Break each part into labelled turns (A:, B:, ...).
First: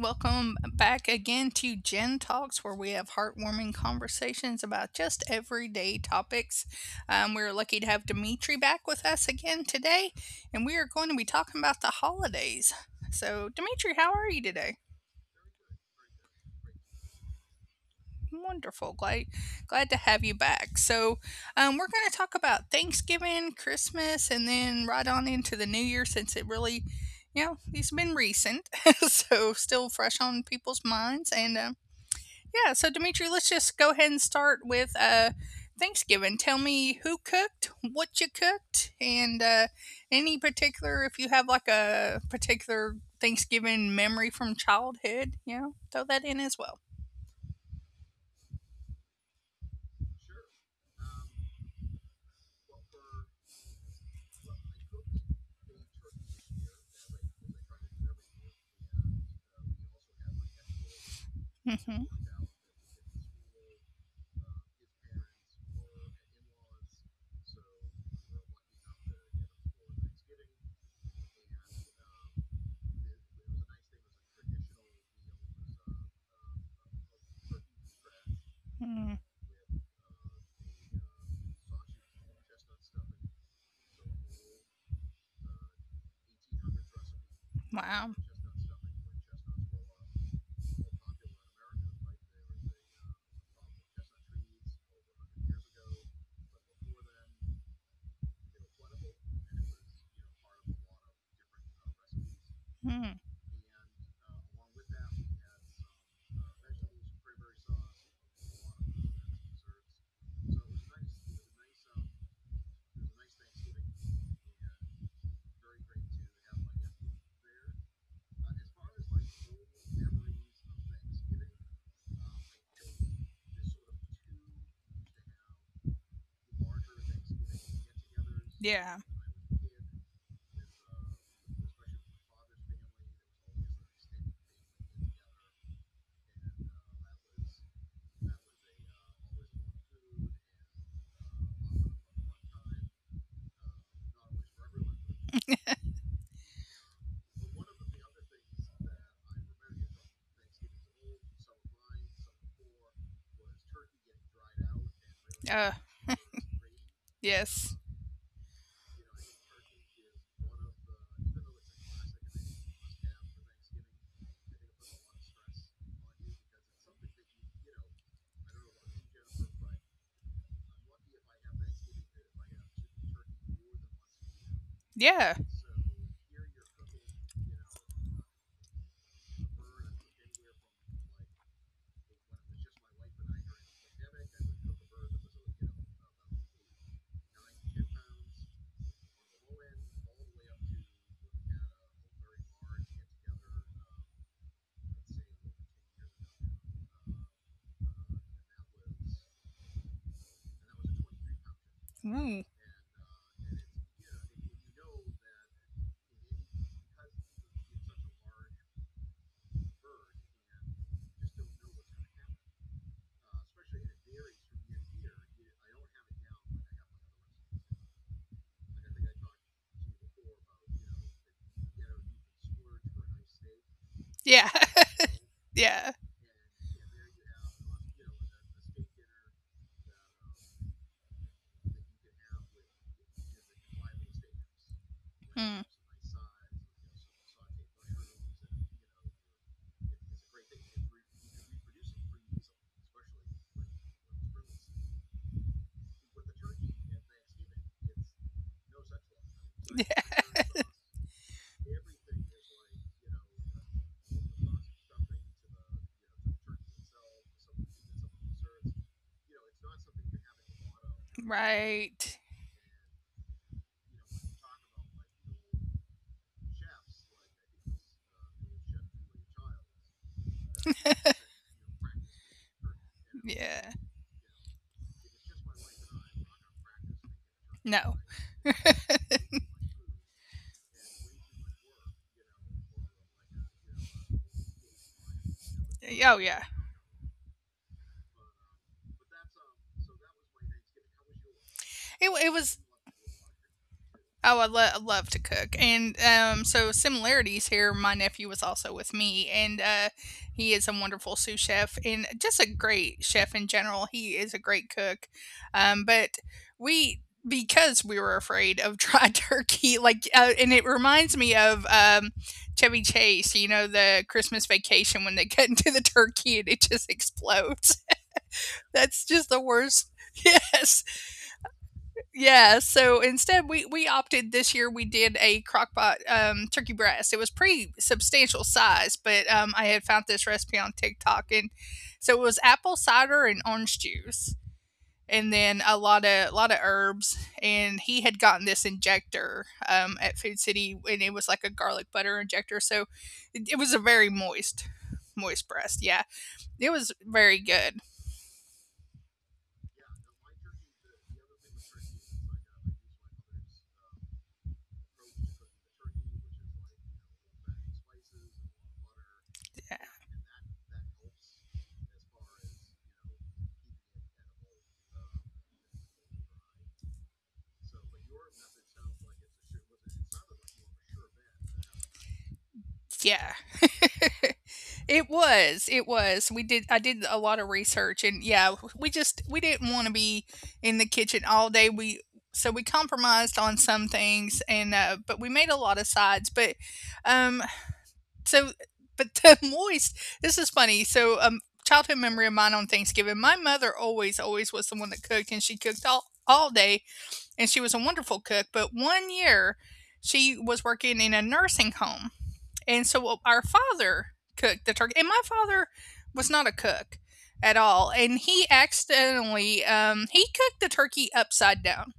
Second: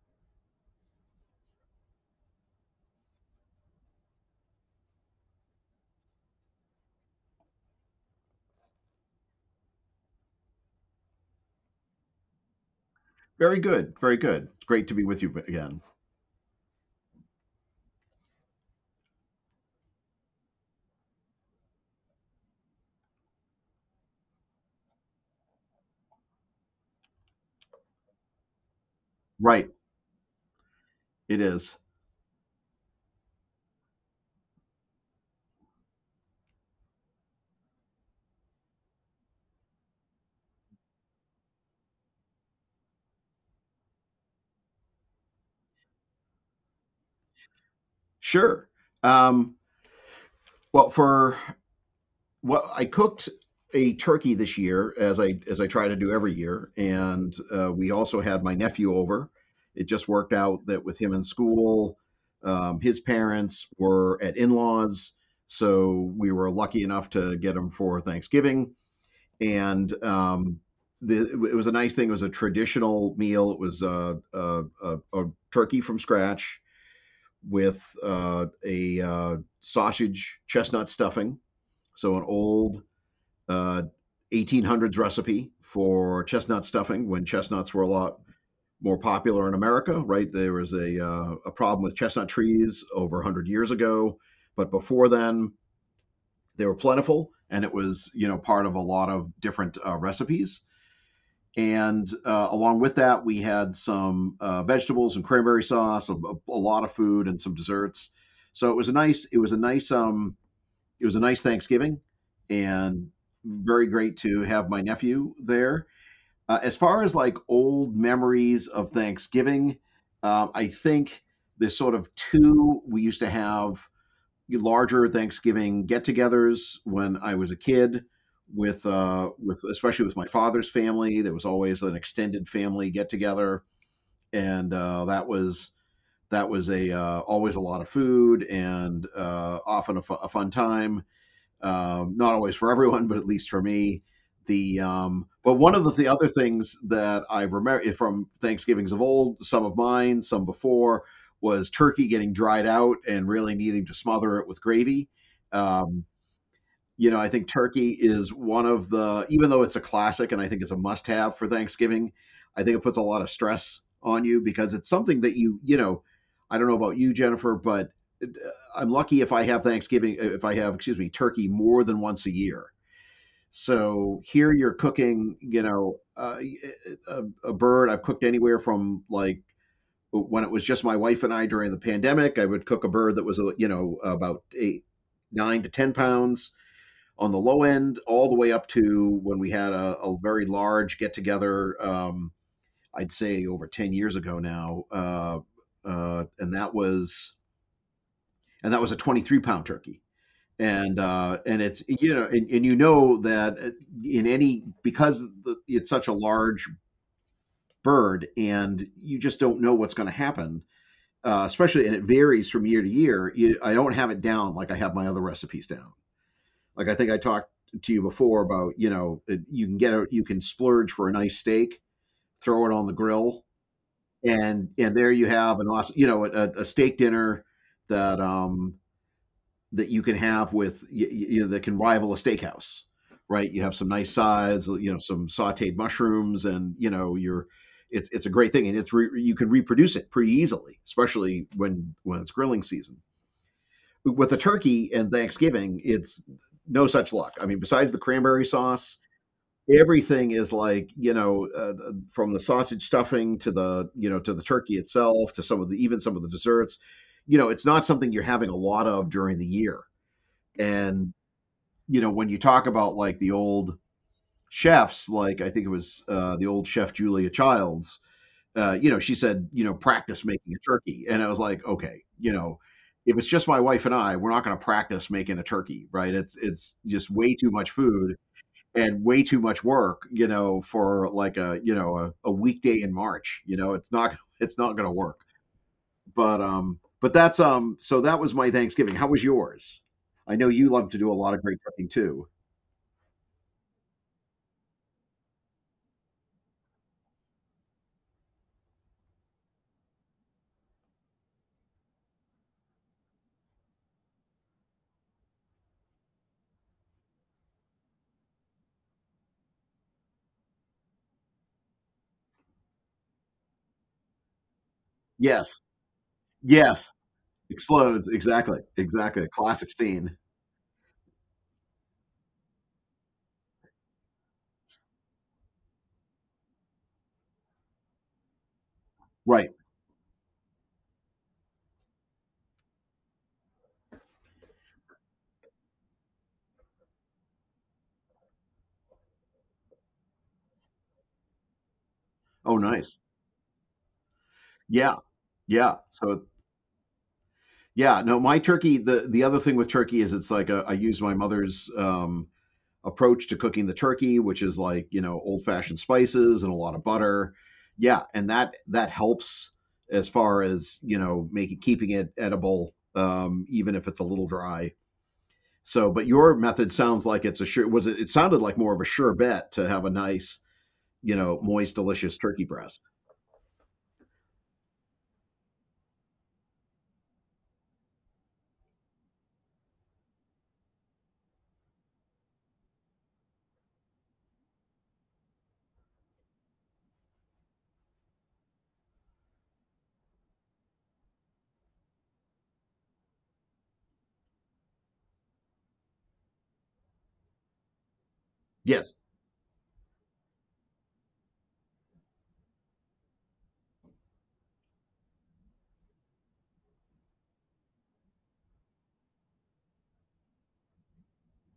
A: welcome back again to Gen Talks, where we have heartwarming conversations about just everyday topics. We're lucky to have Dimitri back with us again today, and we are going to be talking about the holidays. So,
B: Very good.
A: Dimitri, how
B: Very
A: are you
B: good. It's
A: today?
B: great to be with you again.
A: Wonderful, glad to have you back. So, we're going to talk about Thanksgiving, Christmas, and then right on into the New Year, since it really, these have been recent, so
B: Right.
A: still fresh on people's minds
B: It
A: and.
B: is.
A: Um, Yeah, so Dimitri, let's just go ahead and start with Thanksgiving. Tell me who cooked, what you cooked, and any particular, if you have like a particular Thanksgiving memory from childhood, throw that in as well.
B: Sure. Um, well, for I cooked a turkey this year, as I try to do every year, and we also had my nephew over. It just worked out that with him in school,
A: Hmm.
B: his parents were at in-laws, so we were lucky enough to get him for Thanksgiving. And it was a nice thing. It was a traditional meal. It was a turkey from scratch with a
A: Mm.
B: sausage chestnut stuffing, so an old uh, 1800s recipe for chestnut stuffing when chestnuts were a lot
A: Wow.
B: more popular in America, right? There was a problem with chestnut trees over 100 years ago, but before then they were plentiful and it was, you know, part of a lot of different recipes. And along with that,
A: Mm,
B: we had some vegetables and cranberry sauce, a lot of food, and some desserts. So it was a nice, it was a nice Thanksgiving and very great to have my nephew there. As far as like old memories of Thanksgiving, I think there's sort of two. We used to have larger Thanksgiving get-togethers when I was a kid, with
A: yeah.
B: especially with my father's family. There was always an extended family get-together, and that was a always a lot of food and often a fun time. Not always for everyone, but at least for me. The but one of the other things that I remember from Thanksgivings of old, some of mine, some before, was turkey getting dried out and really needing to smother it with gravy.
A: Uh,
B: Um, you know, I think
A: yes.
B: turkey is one of the, even though it's a classic and I think it's a must have for Thanksgiving, I think it puts a lot of stress on you because it's something that you know, I don't know about you, Jennifer, but uh, I'm lucky if I have Thanksgiving, if I have, excuse me, turkey more than once a year. So here you're
A: Yeah.
B: cooking, you know, a bird I've cooked anywhere from like when it was just my wife and I during the pandemic, I would cook a bird that was, you know, about eight, nine to 10 pounds on the low end all the way up to when we had a very large get together. I'd say over 10 years ago now, and that was a 23 pound turkey. And
A: Mm,
B: it's you know and you know that in any because it's such a large bird and you just don't know what's going to happen. Especially and it varies from year to year. I don't have it down like I have my other recipes down. Like I think I talked to you before about you know you can get a you can splurge for a nice steak, throw it on the grill,
A: yeah.
B: and
A: Yeah.
B: there you have an awesome you know a steak dinner that um that you can have with you know that can rival a steakhouse, right? You have some nice sides,
A: Mm,
B: you know, some sautéed mushrooms, and you know you're it's a great thing, and you can reproduce it pretty easily, especially when it's grilling season with the turkey and Thanksgiving, it's no such luck. I mean, besides the cranberry sauce, everything is like you know, from the sausage stuffing to the turkey itself to some of the even some of the desserts. You know, it's not something you're having a lot of during the year. And
A: right.
B: you know, when you talk about like the old chefs, like I think it was the old chef Julia Childs, you know, she said, you know, practice making a turkey. And I was like, okay, you know,
A: Yeah.
B: if it's just my wife and I, we're not going to practice making a turkey, right? It's
A: No.
B: just way too much food and way too much work, you know, for like a weekday in March. You know, it's not it's not going to work.
A: Oh, yeah.
B: But that's so that was my Thanksgiving. How was yours? I know you love to do a
A: It,
B: lot of
A: it
B: great
A: was
B: cooking too.
A: Oh, I love to cook. And so, similarities here. My nephew was also with me, and he is a wonderful sous chef and just a great chef in general. He is a great cook. But we, because we were afraid of dry turkey, like, and it reminds me of Chevy Chase, the Christmas vacation when they cut
B: Yes,
A: into the turkey and it just
B: yes,
A: explodes.
B: explodes exactly,
A: That's just
B: exactly.
A: the
B: Classic
A: worst.
B: scene,
A: Yes. Yeah, so instead we opted this year we did a crockpot turkey breast. It was pretty substantial size, but I had
B: right?
A: found this recipe on TikTok, and so it was apple cider and orange juice, and then a lot of herbs, and he had gotten this injector at Food City, and it was like a garlic butter injector. So
B: Oh,
A: it was a
B: nice.
A: very moist breast.
B: Yeah.
A: Yeah.
B: Yeah.
A: It was
B: So
A: very good.
B: yeah, no, my turkey, the other thing with turkey is it's like a, I use my mother's approach to cooking the turkey, which is like, you know, old-fashioned spices and a lot of butter. Yeah, and that helps as far as, you know, making keeping it edible even if it's a little dry. So, but your method sounds like it sounded like more of a sure bet to have a nice, you know, moist, delicious
A: Yeah.
B: turkey breast.
A: It was. We did I did a lot of research, and yeah, we just we didn't wanna be in the kitchen all day. We So we compromised on some things, but we made a lot of sides. But, um, so but the moist This is funny. So, childhood memory of mine on Thanksgiving, my mother always was the one that cooked, and she cooked all day, and she was a wonderful cook, but one year,
B: Yes.
A: she was working in a nursing home, and so, well, our father cooked the turkey, and my father was not a cook at all. And he accidentally he cooked the turkey upside down,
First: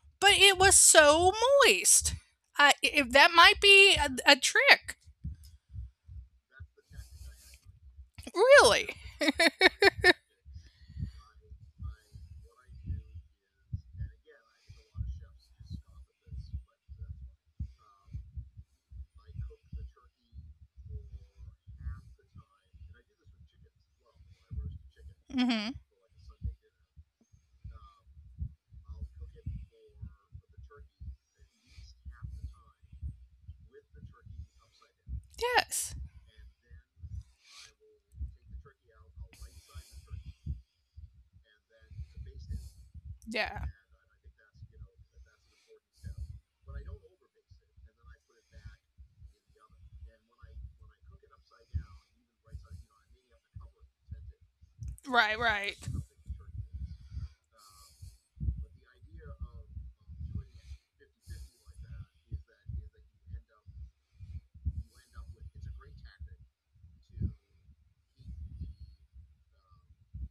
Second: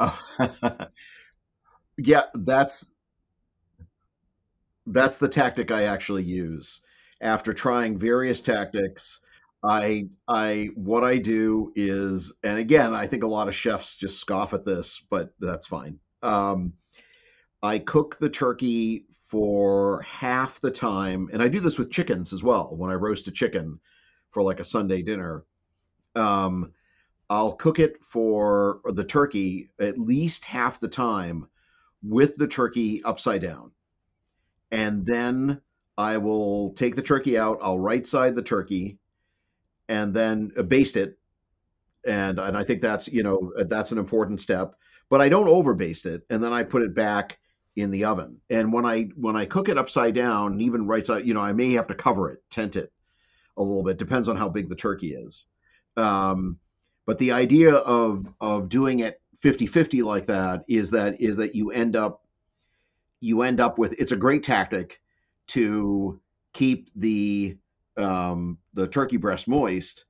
B: Uh,
A: but it was so moist.
B: yeah,
A: If that might be a trick,
B: that's the tactic I actually use. After trying various
A: really.
B: tactics, I what I do is, and again, I think a lot of chefs just scoff at this, but that's fine. I cook the turkey for half the time, and I do this with chickens as well. When I roast a chicken for like a Sunday dinner,
A: Mm-hmm.
B: um, I'll cook it for the turkey at least half the time with the turkey upside down. And then
A: Yes.
B: I will take the turkey out, I'll right side the turkey and then baste it. And I think that's, you
A: Yeah.
B: know, that's an important step, but I don't over baste it. And then I put it back in the oven. And when when I cook it upside down, even right side, you know, I may have to cover it, tent it a little bit. Depends on how big the turkey
A: Right.
B: is.
A: Right.
B: Um, but the idea of doing it 50 50 like that is is that you end up with it's a great tactic to keep the turkey breast moist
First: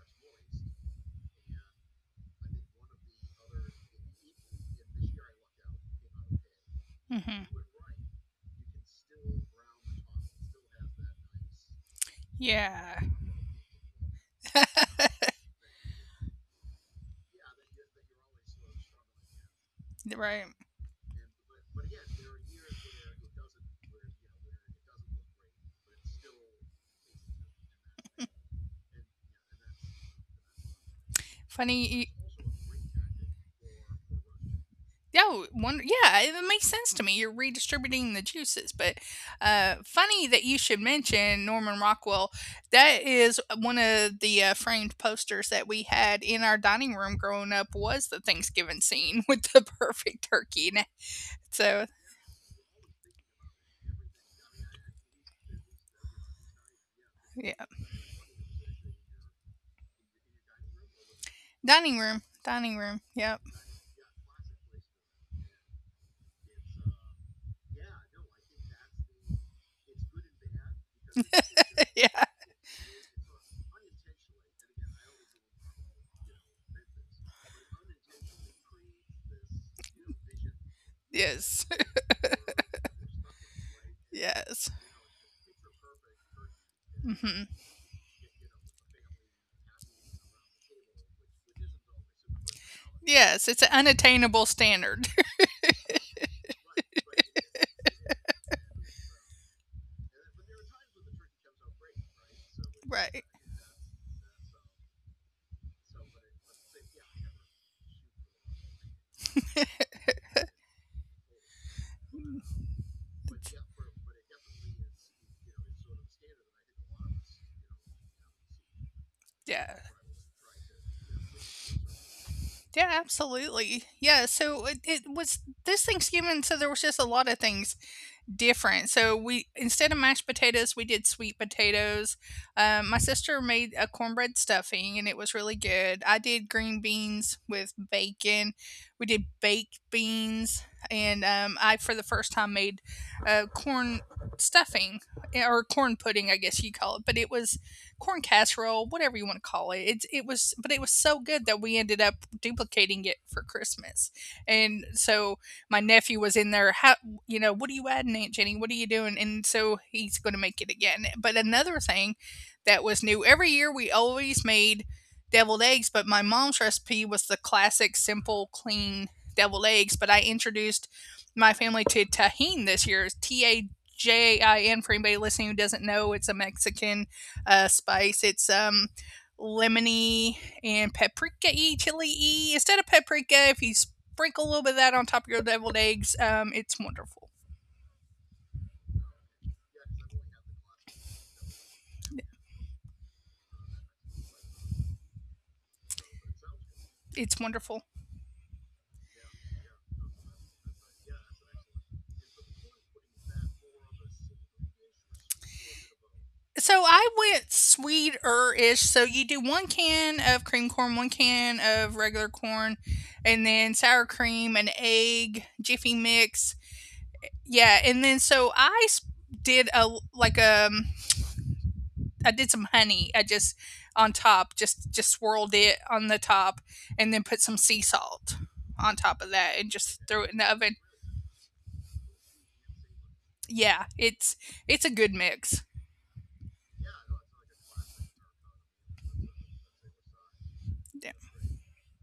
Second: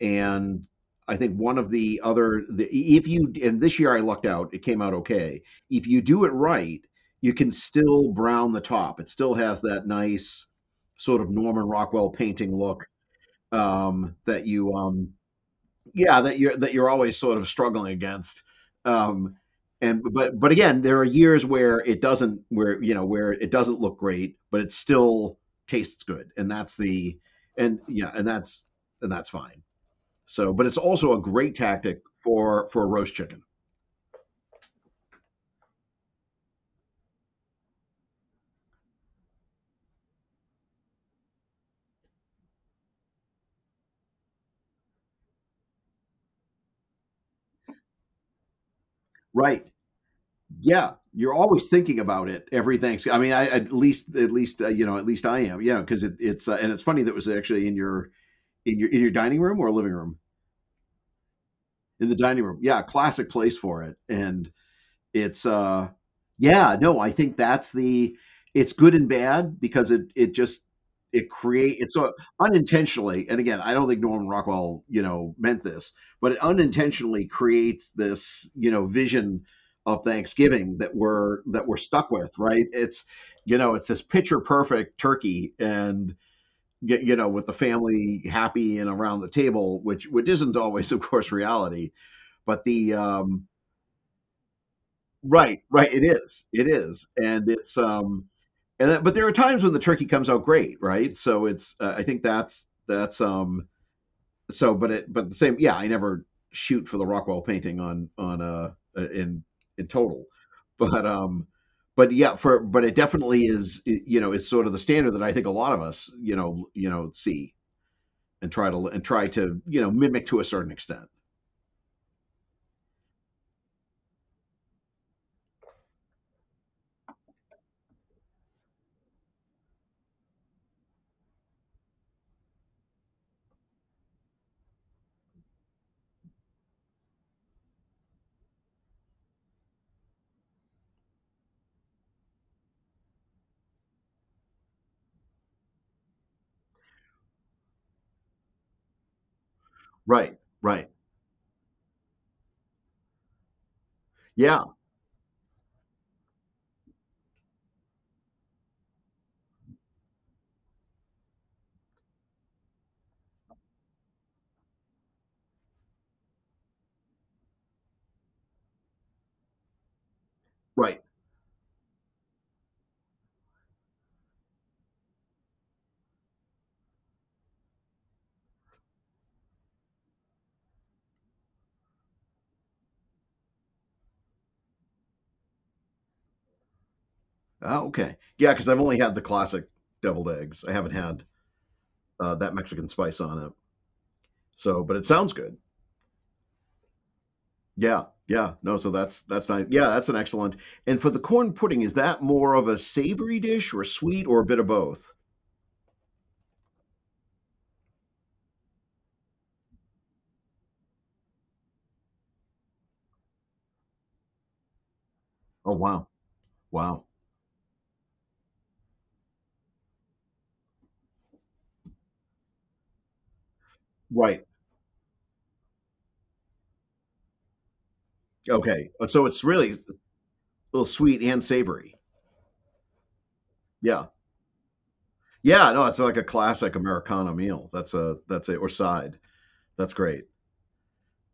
B: and I think one of if you and this year I lucked out it came out okay if you do it right you can
A: Mm-hmm.
B: still brown the top. It still has that nice sort of Norman Rockwell painting look,
A: Yeah.
B: that you yeah, that you're always sort of struggling against, um and
A: Right.
B: but again there are years where it doesn't where you know where it doesn't look great but it still tastes good, and that's the and yeah, and that's fine. So but it's also a great
A: Funny.
B: tactic for roast chicken,
A: Oh, yeah, it makes sense to me. You're redistributing the juices, but funny that you should mention Norman Rockwell. That is one of the framed posters that we had in our dining room growing up. Was the Thanksgiving scene with the
B: right?
A: perfect turkey in it.
B: Yeah, you're always
A: So
B: thinking about it every Thanksgiving. I mean, I at least you know at least I am. Yeah, because it's and it's funny that it was
A: yeah,
B: actually in your in your in your dining room or living room.
A: dining
B: In
A: room,
B: the dining room.
A: dining
B: Yeah,
A: room.
B: classic
A: Yep.
B: place for it. And it's yeah, no, I think that's the it's good and bad because it just it's so
A: Yeah.
B: unintentionally, and again I don't think Norman Rockwell you know meant this, but it unintentionally creates this you know vision of Thanksgiving
A: Yes.
B: that we're stuck with, right? It's you know it's this picture
A: Yes.
B: perfect turkey and you know
A: Hmm.
B: with the family happy and around the table, which isn't always of course reality. But the
A: Yes. It's an unattainable standard,
B: Right, right, it is, and it's and that, but there are times when the turkey comes out great, right? So it's I think that's
A: right?
B: so but it but the same, yeah, I never shoot for the Rockwell painting on uh, in in total, but yeah, for but it definitely is, you know, it's sort of the standard that I think a lot of us, you know, see and try to you
A: Yeah.
B: know mimic to a certain extent.
A: Yeah, absolutely. Yeah, so it was this Thanksgiving, so there was just a lot of things different. So we, instead of mashed potatoes, we did sweet potatoes. My sister made a cornbread stuffing, and it was really good. I did green beans with bacon. We did baked beans, and I for the first time made corn stuffing, or corn pudding, I guess you call it. But it was corn casserole, whatever you want to call it. It
B: Right,
A: was, but it
B: right.
A: was so good that we ended up duplicating it for Christmas.
B: Yeah,
A: And so my nephew was in there, what are you adding, Aunt Jenny? What are you doing? And so he's going to make it again. But another thing that was new every year, we always made deviled eggs, but my mom's recipe was the classic, simple, clean deviled eggs. But I introduced
B: right.
A: my family to Tajin this year. It's Tajin. For anybody listening who doesn't know, it's a Mexican spice. It's lemony and paprika y chili y. Instead of paprika, if you sprinkle a little bit of that on top of your deviled eggs. It's wonderful.
B: Oh, okay. Yeah, because I've only had the classic deviled eggs. I haven't had that Mexican spice on it. So, but it sounds good.
A: It's wonderful.
B: Yeah, yeah. No, so that's nice. Yeah, that's an excellent. And for the corn pudding, is that more of a savory dish or sweet or a bit of both?
A: So I went sweeter-ish. So you do one can of cream corn, one can of regular corn, and then sour cream, an egg, jiffy
B: Oh, wow.
A: mix.
B: Wow.
A: Yeah, and then so I did a like a I did some honey. I just on top,
B: Right.
A: just swirled it on the top, and then put some sea salt on top
B: Okay.
A: of that,
B: So
A: and
B: it's
A: just
B: really a
A: threw it in the oven.
B: little sweet and savory.
A: Yeah, it's
B: Yeah.
A: it's a good mix.
B: Yeah, no, it's like a classic Americana meal. That's a that's it or side. That's great.
A: Yeah.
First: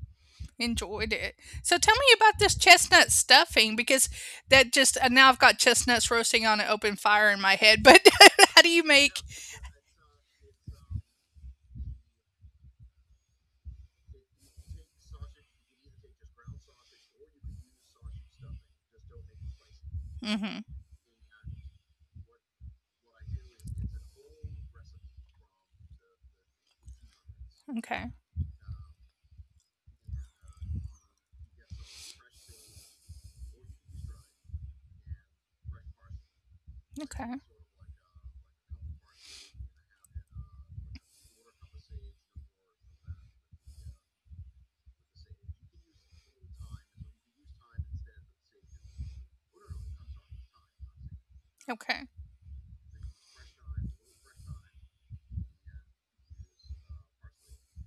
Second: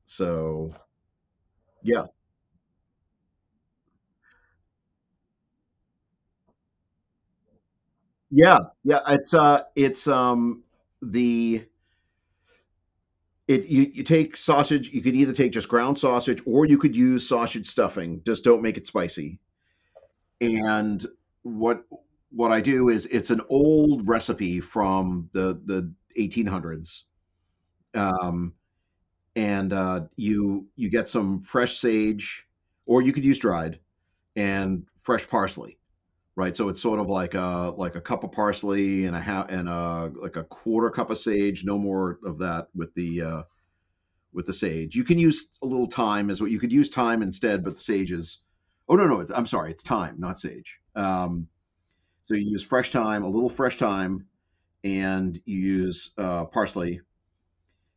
B: So
A: Enjoyed it. So tell me
B: yeah,
A: about this chestnut stuffing because that just now I've got chestnuts roasting on an open fire in my head. But
B: yeah,
A: how do you
B: yeah.
A: make?
B: It's the it you take sausage. You could either take just ground sausage or you could use sausage stuffing. Just don't make it spicy.
A: Hmm.
B: And what what I do is it's an old recipe from the 1800s.
A: Okay.
B: Um, and you get some fresh sage, or you could use dried and fresh parsley, right? So it's sort of like
A: Okay.
B: a like a cup of parsley and a half and a quarter cup of sage, no more of that with the sage. You can use a little thyme as what you could use thyme instead, but the sage is. Oh, no, no, it's, I'm sorry, it's thyme, not sage. Um,
A: Okay.
B: so you use fresh thyme, a little fresh thyme, and you use parsley,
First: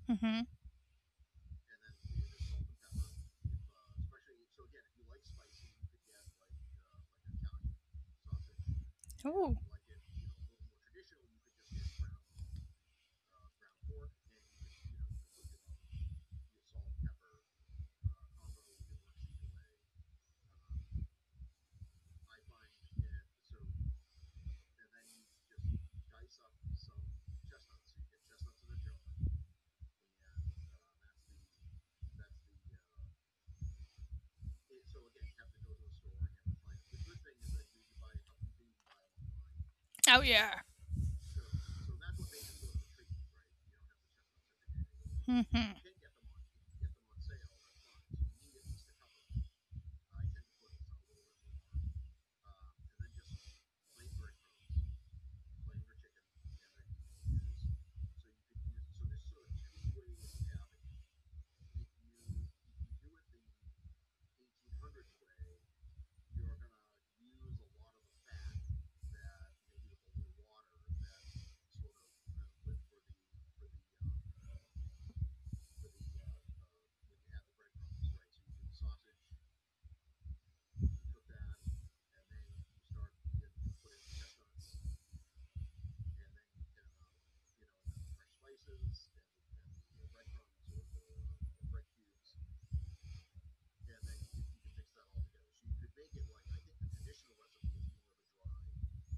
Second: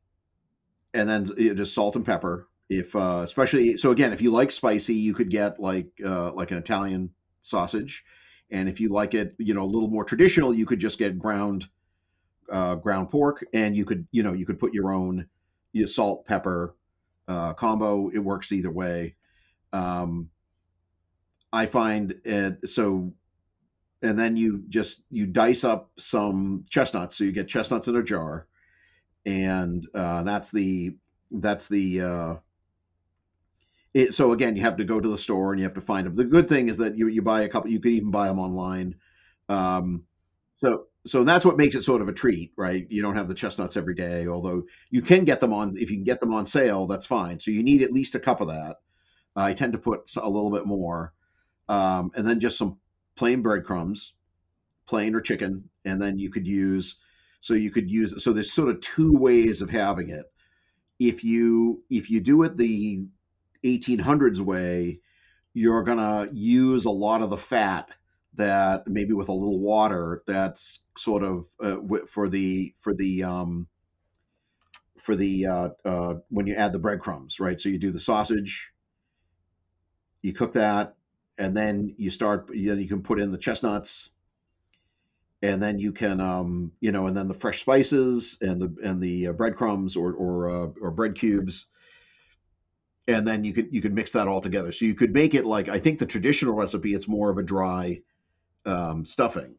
A: Hmm.
B: and then just salt and pepper. If Especially, so again, if you like spicy, you could get like an Italian sausage, and if you like it,
A: Ooh.
B: a little more traditional, you could just get ground ground pork, and you could you could put your own you salt pepper combo. It works either way. Um, I find it so, and then you just you dice up some chestnuts. So you get chestnuts in a jar, and that's the uh, so again, you have to go to the store and you have to find them. The good thing is that you buy a couple. You could even buy them online. Um,
A: Oh, yeah.
B: so that's what makes it sort of a treat, right? You don't have the chestnuts every day, although you can get them on if you can
A: Hmm.
B: get them on sale, that's fine. So you need at least a cup of that. I tend to put a little bit more, and then just some plain breadcrumbs, plain or chicken, and then you could use. So you could use. So there's sort of two ways of having it. If you do it the 1800s way, you're gonna use a lot of the fat that maybe with a little water, that's sort of for the for the for the when you add the breadcrumbs, right? So you do the sausage, you cook that, and then you start. Then you can put in the chestnuts, and then you can and then the fresh spices and the breadcrumbs or bread cubes, and then you could mix that all together. So you could make it like, I think the traditional recipe, it's more of a dry stuffing.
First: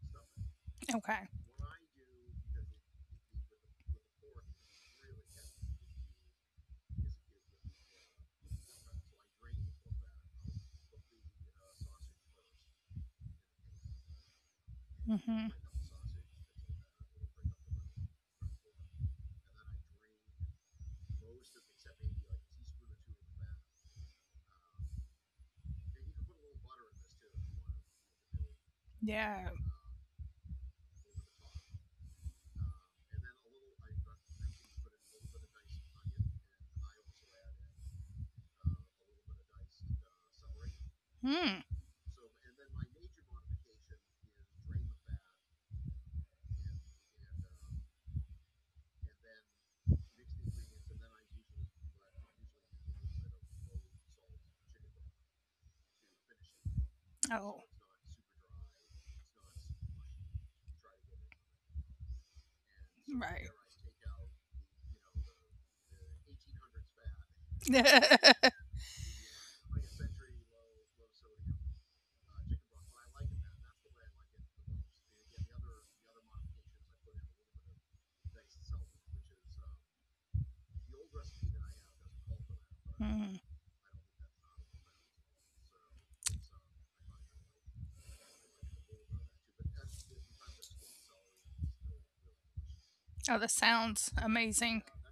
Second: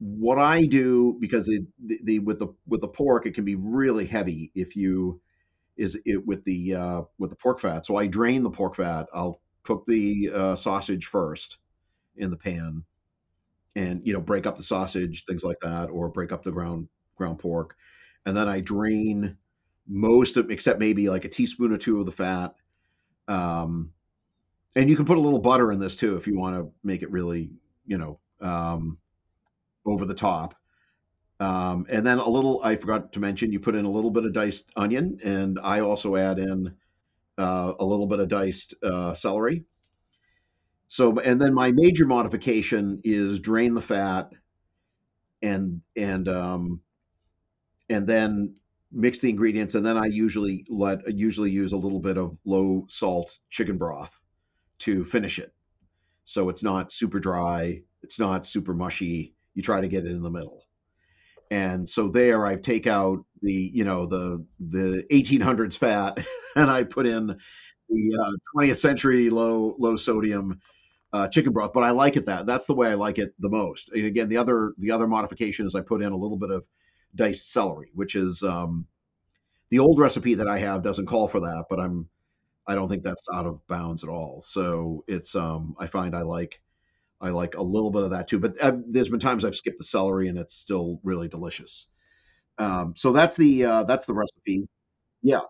B: What I do
A: Okay.
B: because it, the with the with the pork it can be really heavy if you is it with the pork fat. So I drain the pork fat. I'll cook the sausage first in the pan, and break up the sausage, things
A: Hmm.
B: like that, or break up the ground pork, and then I drain most of, except maybe like a teaspoon or two of the fat. Um, and you can put a little butter in this too if you want to make it really you know um,
A: Yeah.
B: over the top. And then a little, I forgot to mention, you put in a little bit of diced onion, and I also add in a little bit of diced celery. So, and then my
A: Mm.
B: major modification is drain the fat and and um, and then mix the ingredients, and then I usually use a little bit of low salt chicken broth to finish it, so it's not super dry,
A: Oh.
B: it's not super mushy. You try to get it in the middle. And so there I take out the
A: Right.
B: you know the 1800s fat and I put in the 20th century low sodium chicken broth. But I like it, that's the way I like it the most. And again, the other modification is I put in a little bit of diced celery, which is the old recipe that I have doesn't call for that, but I don't think that's out of
A: Mm.
B: bounds at all. So it's I like a little bit of that too. But there's been times I've skipped the celery and it's still really delicious. So that's the
A: Oh, that sounds
B: recipe.
A: amazing.
B: Yeah,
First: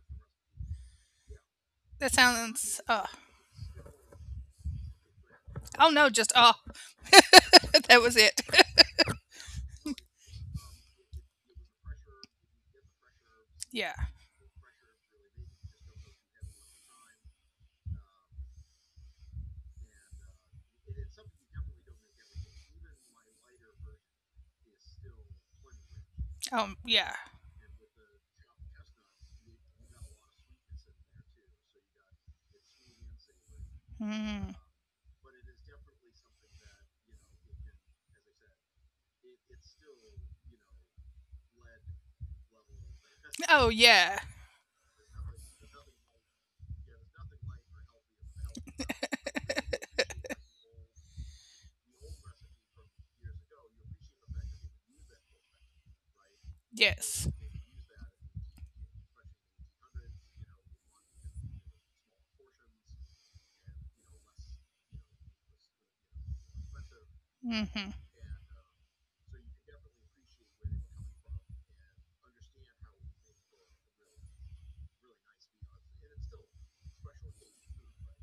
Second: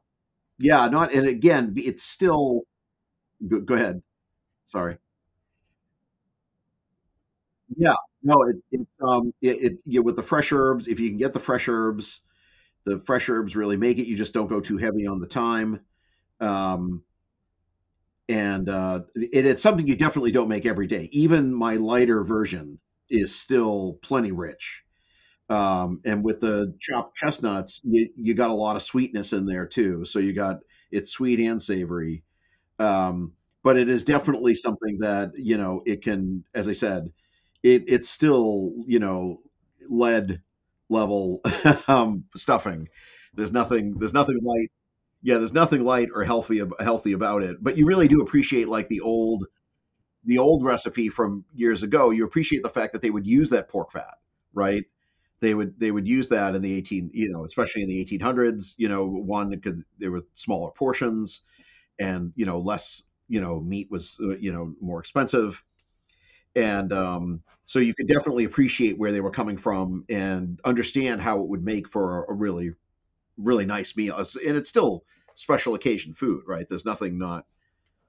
B: yeah. Not, and again, it's
A: That
B: still.
A: sounds.
B: Go, go ahead. Sorry.
A: Oh, no, just oh.
B: Yeah,
A: That was it.
B: no. It, it's it, it yeah, with the fresh herbs. If you can get the fresh herbs really
A: Yeah.
B: make it. You just don't go too heavy on the thyme. Um, and it's something you definitely don't make every day. Even my lighter version is still plenty rich. And with the
A: Yeah.
B: chopped chestnuts, you got a lot of sweetness in there too. So you got, it's sweet and savory. Um, but it is
A: Mm.
B: definitely something that, it can, as I said, it's still, lead level stuffing.
A: Oh yeah.
B: There's nothing light. Yeah, there's nothing light or healthy about it. But you really do appreciate, like, the old recipe from years ago. You appreciate the fact that they would use that pork fat, right? They would use that in the 18,
A: Yes.
B: especially in the 1800s, one because there were smaller portions, and less meat was more expensive, and so
A: Hmm.
B: you could definitely appreciate where they were coming from and understand how it would make for a really really nice meal. And it's still special occasion food, right? There's nothing not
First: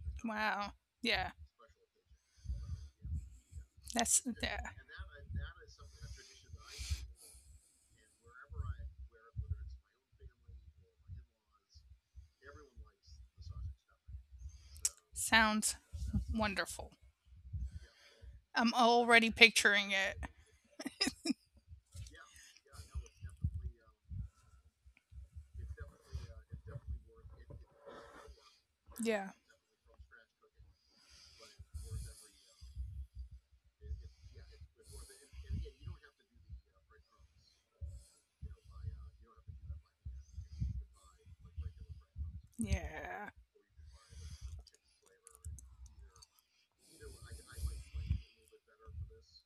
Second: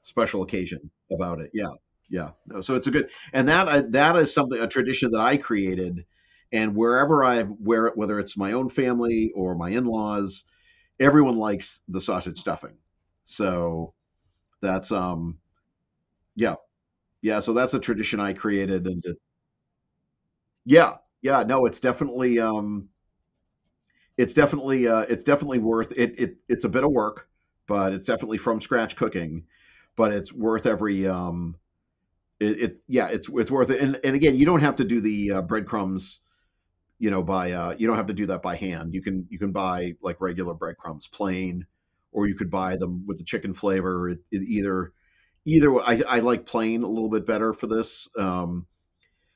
B: special
A: Wow.
B: occasion
A: Yeah.
B: about it. Yeah. Yeah, no, so it's a good, and that
A: That's
B: is
A: Yeah.
B: something, a tradition that I created, and wherever I wear it, whether it's my own family or my in-laws, everyone likes the sausage stuffing. So that's
A: Sounds
B: yeah.
A: wonderful.
B: Yeah, so that's a tradition I
A: I'm
B: created, and it,
A: already picturing it.
B: yeah. Yeah, no, it's definitely worth it. It's a bit of work, but it's definitely from scratch
A: Yeah.
B: cooking, but it's worth every it, it yeah, it's worth it. And again, you don't have to do the breadcrumbs, you know, by you don't have to do that by hand. You can buy like regular breadcrumbs plain, or you could buy them with
A: Yeah.
B: the chicken flavor. It either either I like plain a little bit better for this. Um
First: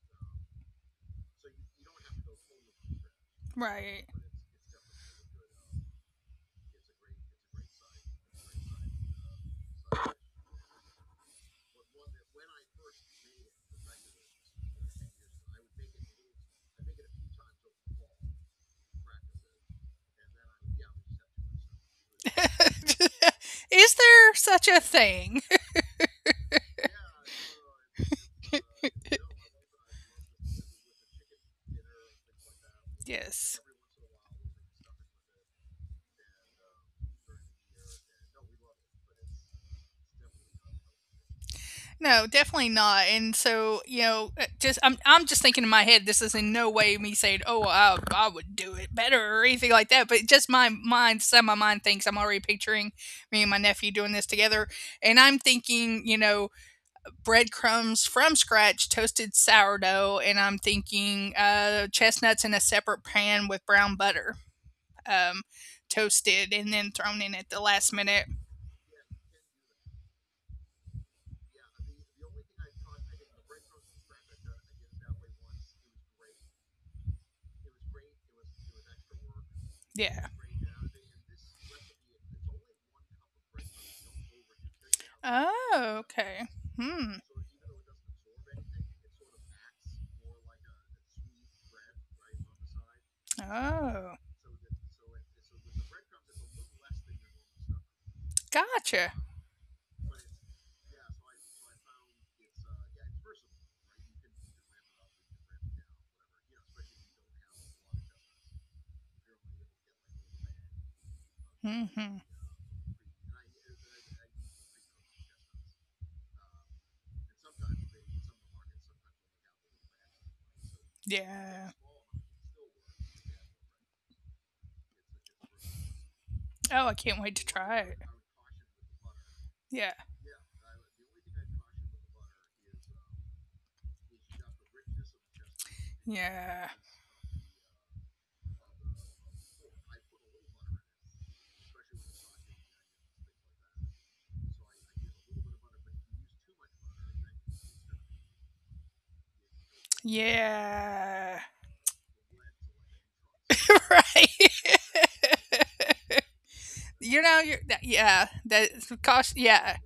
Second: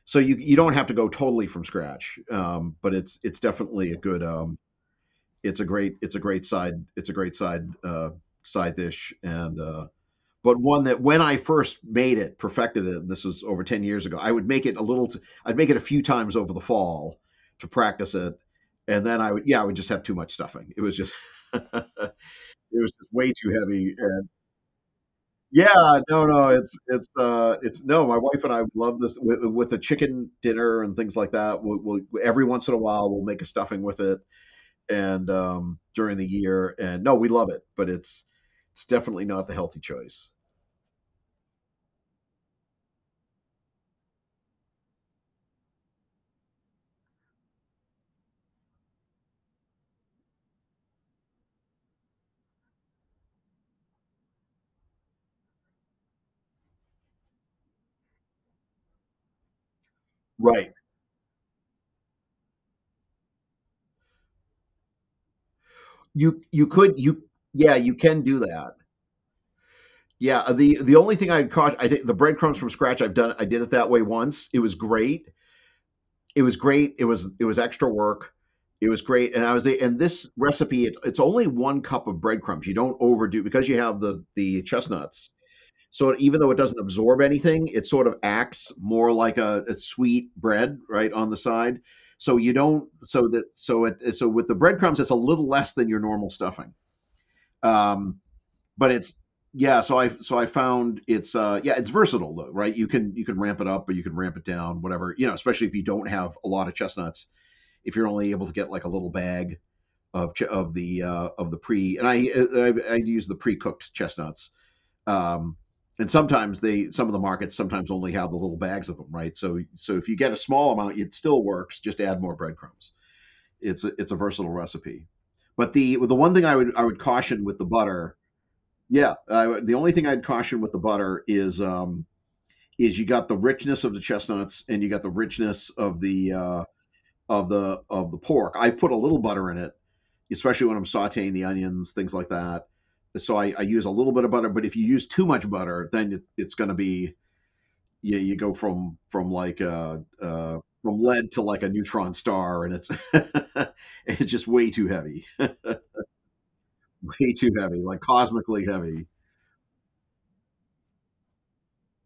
B: so you you don't have to go totally from scratch, but it's definitely a
A: Right.
B: good it's a great side it's a great side side dish, and but one that, when I first made it, perfected it, and this was over 10 years ago, I would make it a little t- I'd make it a few times over the fall to practice it, and then I would yeah I would just have too much stuffing. It was just it was just way too
A: Is
B: heavy.
A: there such a thing?
B: Yeah, no, no, it's no, my wife and I love this with the chicken dinner and things like that. We'll every once in a while we'll make a
A: Yes.
B: stuffing with it, and during the year, and no, we love it, but it's definitely not the healthy choice.
A: No, definitely not. And so, just I'm just thinking in my head, this is in no way me saying, "Oh, I would do it better" or anything like that. But just my mind, some of my mind thinks I'm already picturing me and my nephew doing this together, and I'm thinking, breadcrumbs from scratch, toasted sourdough, and I'm
B: Right.
A: thinking chestnuts in a separate pan with brown butter, um,
B: You
A: toasted
B: you
A: and then
B: could
A: thrown
B: you
A: in at the
B: yeah,
A: last
B: you can
A: minute.
B: do that. Yeah, the only thing I'd caution, I think the breadcrumbs from scratch, I did it that way once. It was great, it was great. It was extra work. It was great, and I was and this
A: Yeah.
B: recipe, it's only one cup of breadcrumbs. You don't overdo because you have the chestnuts.
A: Oh,
B: So even though it doesn't
A: okay.
B: absorb
A: Hmm.
B: anything, it sort of acts more like a sweet bread right on the side. So you don't so that so it so with the
A: Oh.
B: breadcrumbs it's a little less than your normal stuffing. Um, but it's yeah,
A: Gotcha.
B: so I found it's versatile though, right? You can ramp it up or you can ramp it down, whatever, especially if you don't have a lot of chestnuts, if you're only able to get like a little bag of the of the pre, and I use the
A: Hmm.
B: pre cooked chestnuts. Um, and sometimes they some of the markets sometimes only have the little bags of them, right? So if you get a small amount, it still works. Just add more breadcrumbs.
A: Yeah.
B: It's a versatile recipe. But the one thing I would caution with the butter,
A: Oh, I can't wait to
B: yeah,
A: try it.
B: the only thing I'd caution with the butter
A: Yeah.
B: is you got the richness of the chestnuts and you got the richness of the of the
A: Yeah.
B: pork. I put a little butter in it, especially when I'm sauteing the onions, things like that. So I use a little bit of butter, but if you use too much butter, then it's going to be, you go from like, from lead to like a neutron star, and it's
A: Yeah.
B: it's just way too heavy,
A: Right.
B: way too heavy, like cosmically heavy.
A: Yeah, yeah,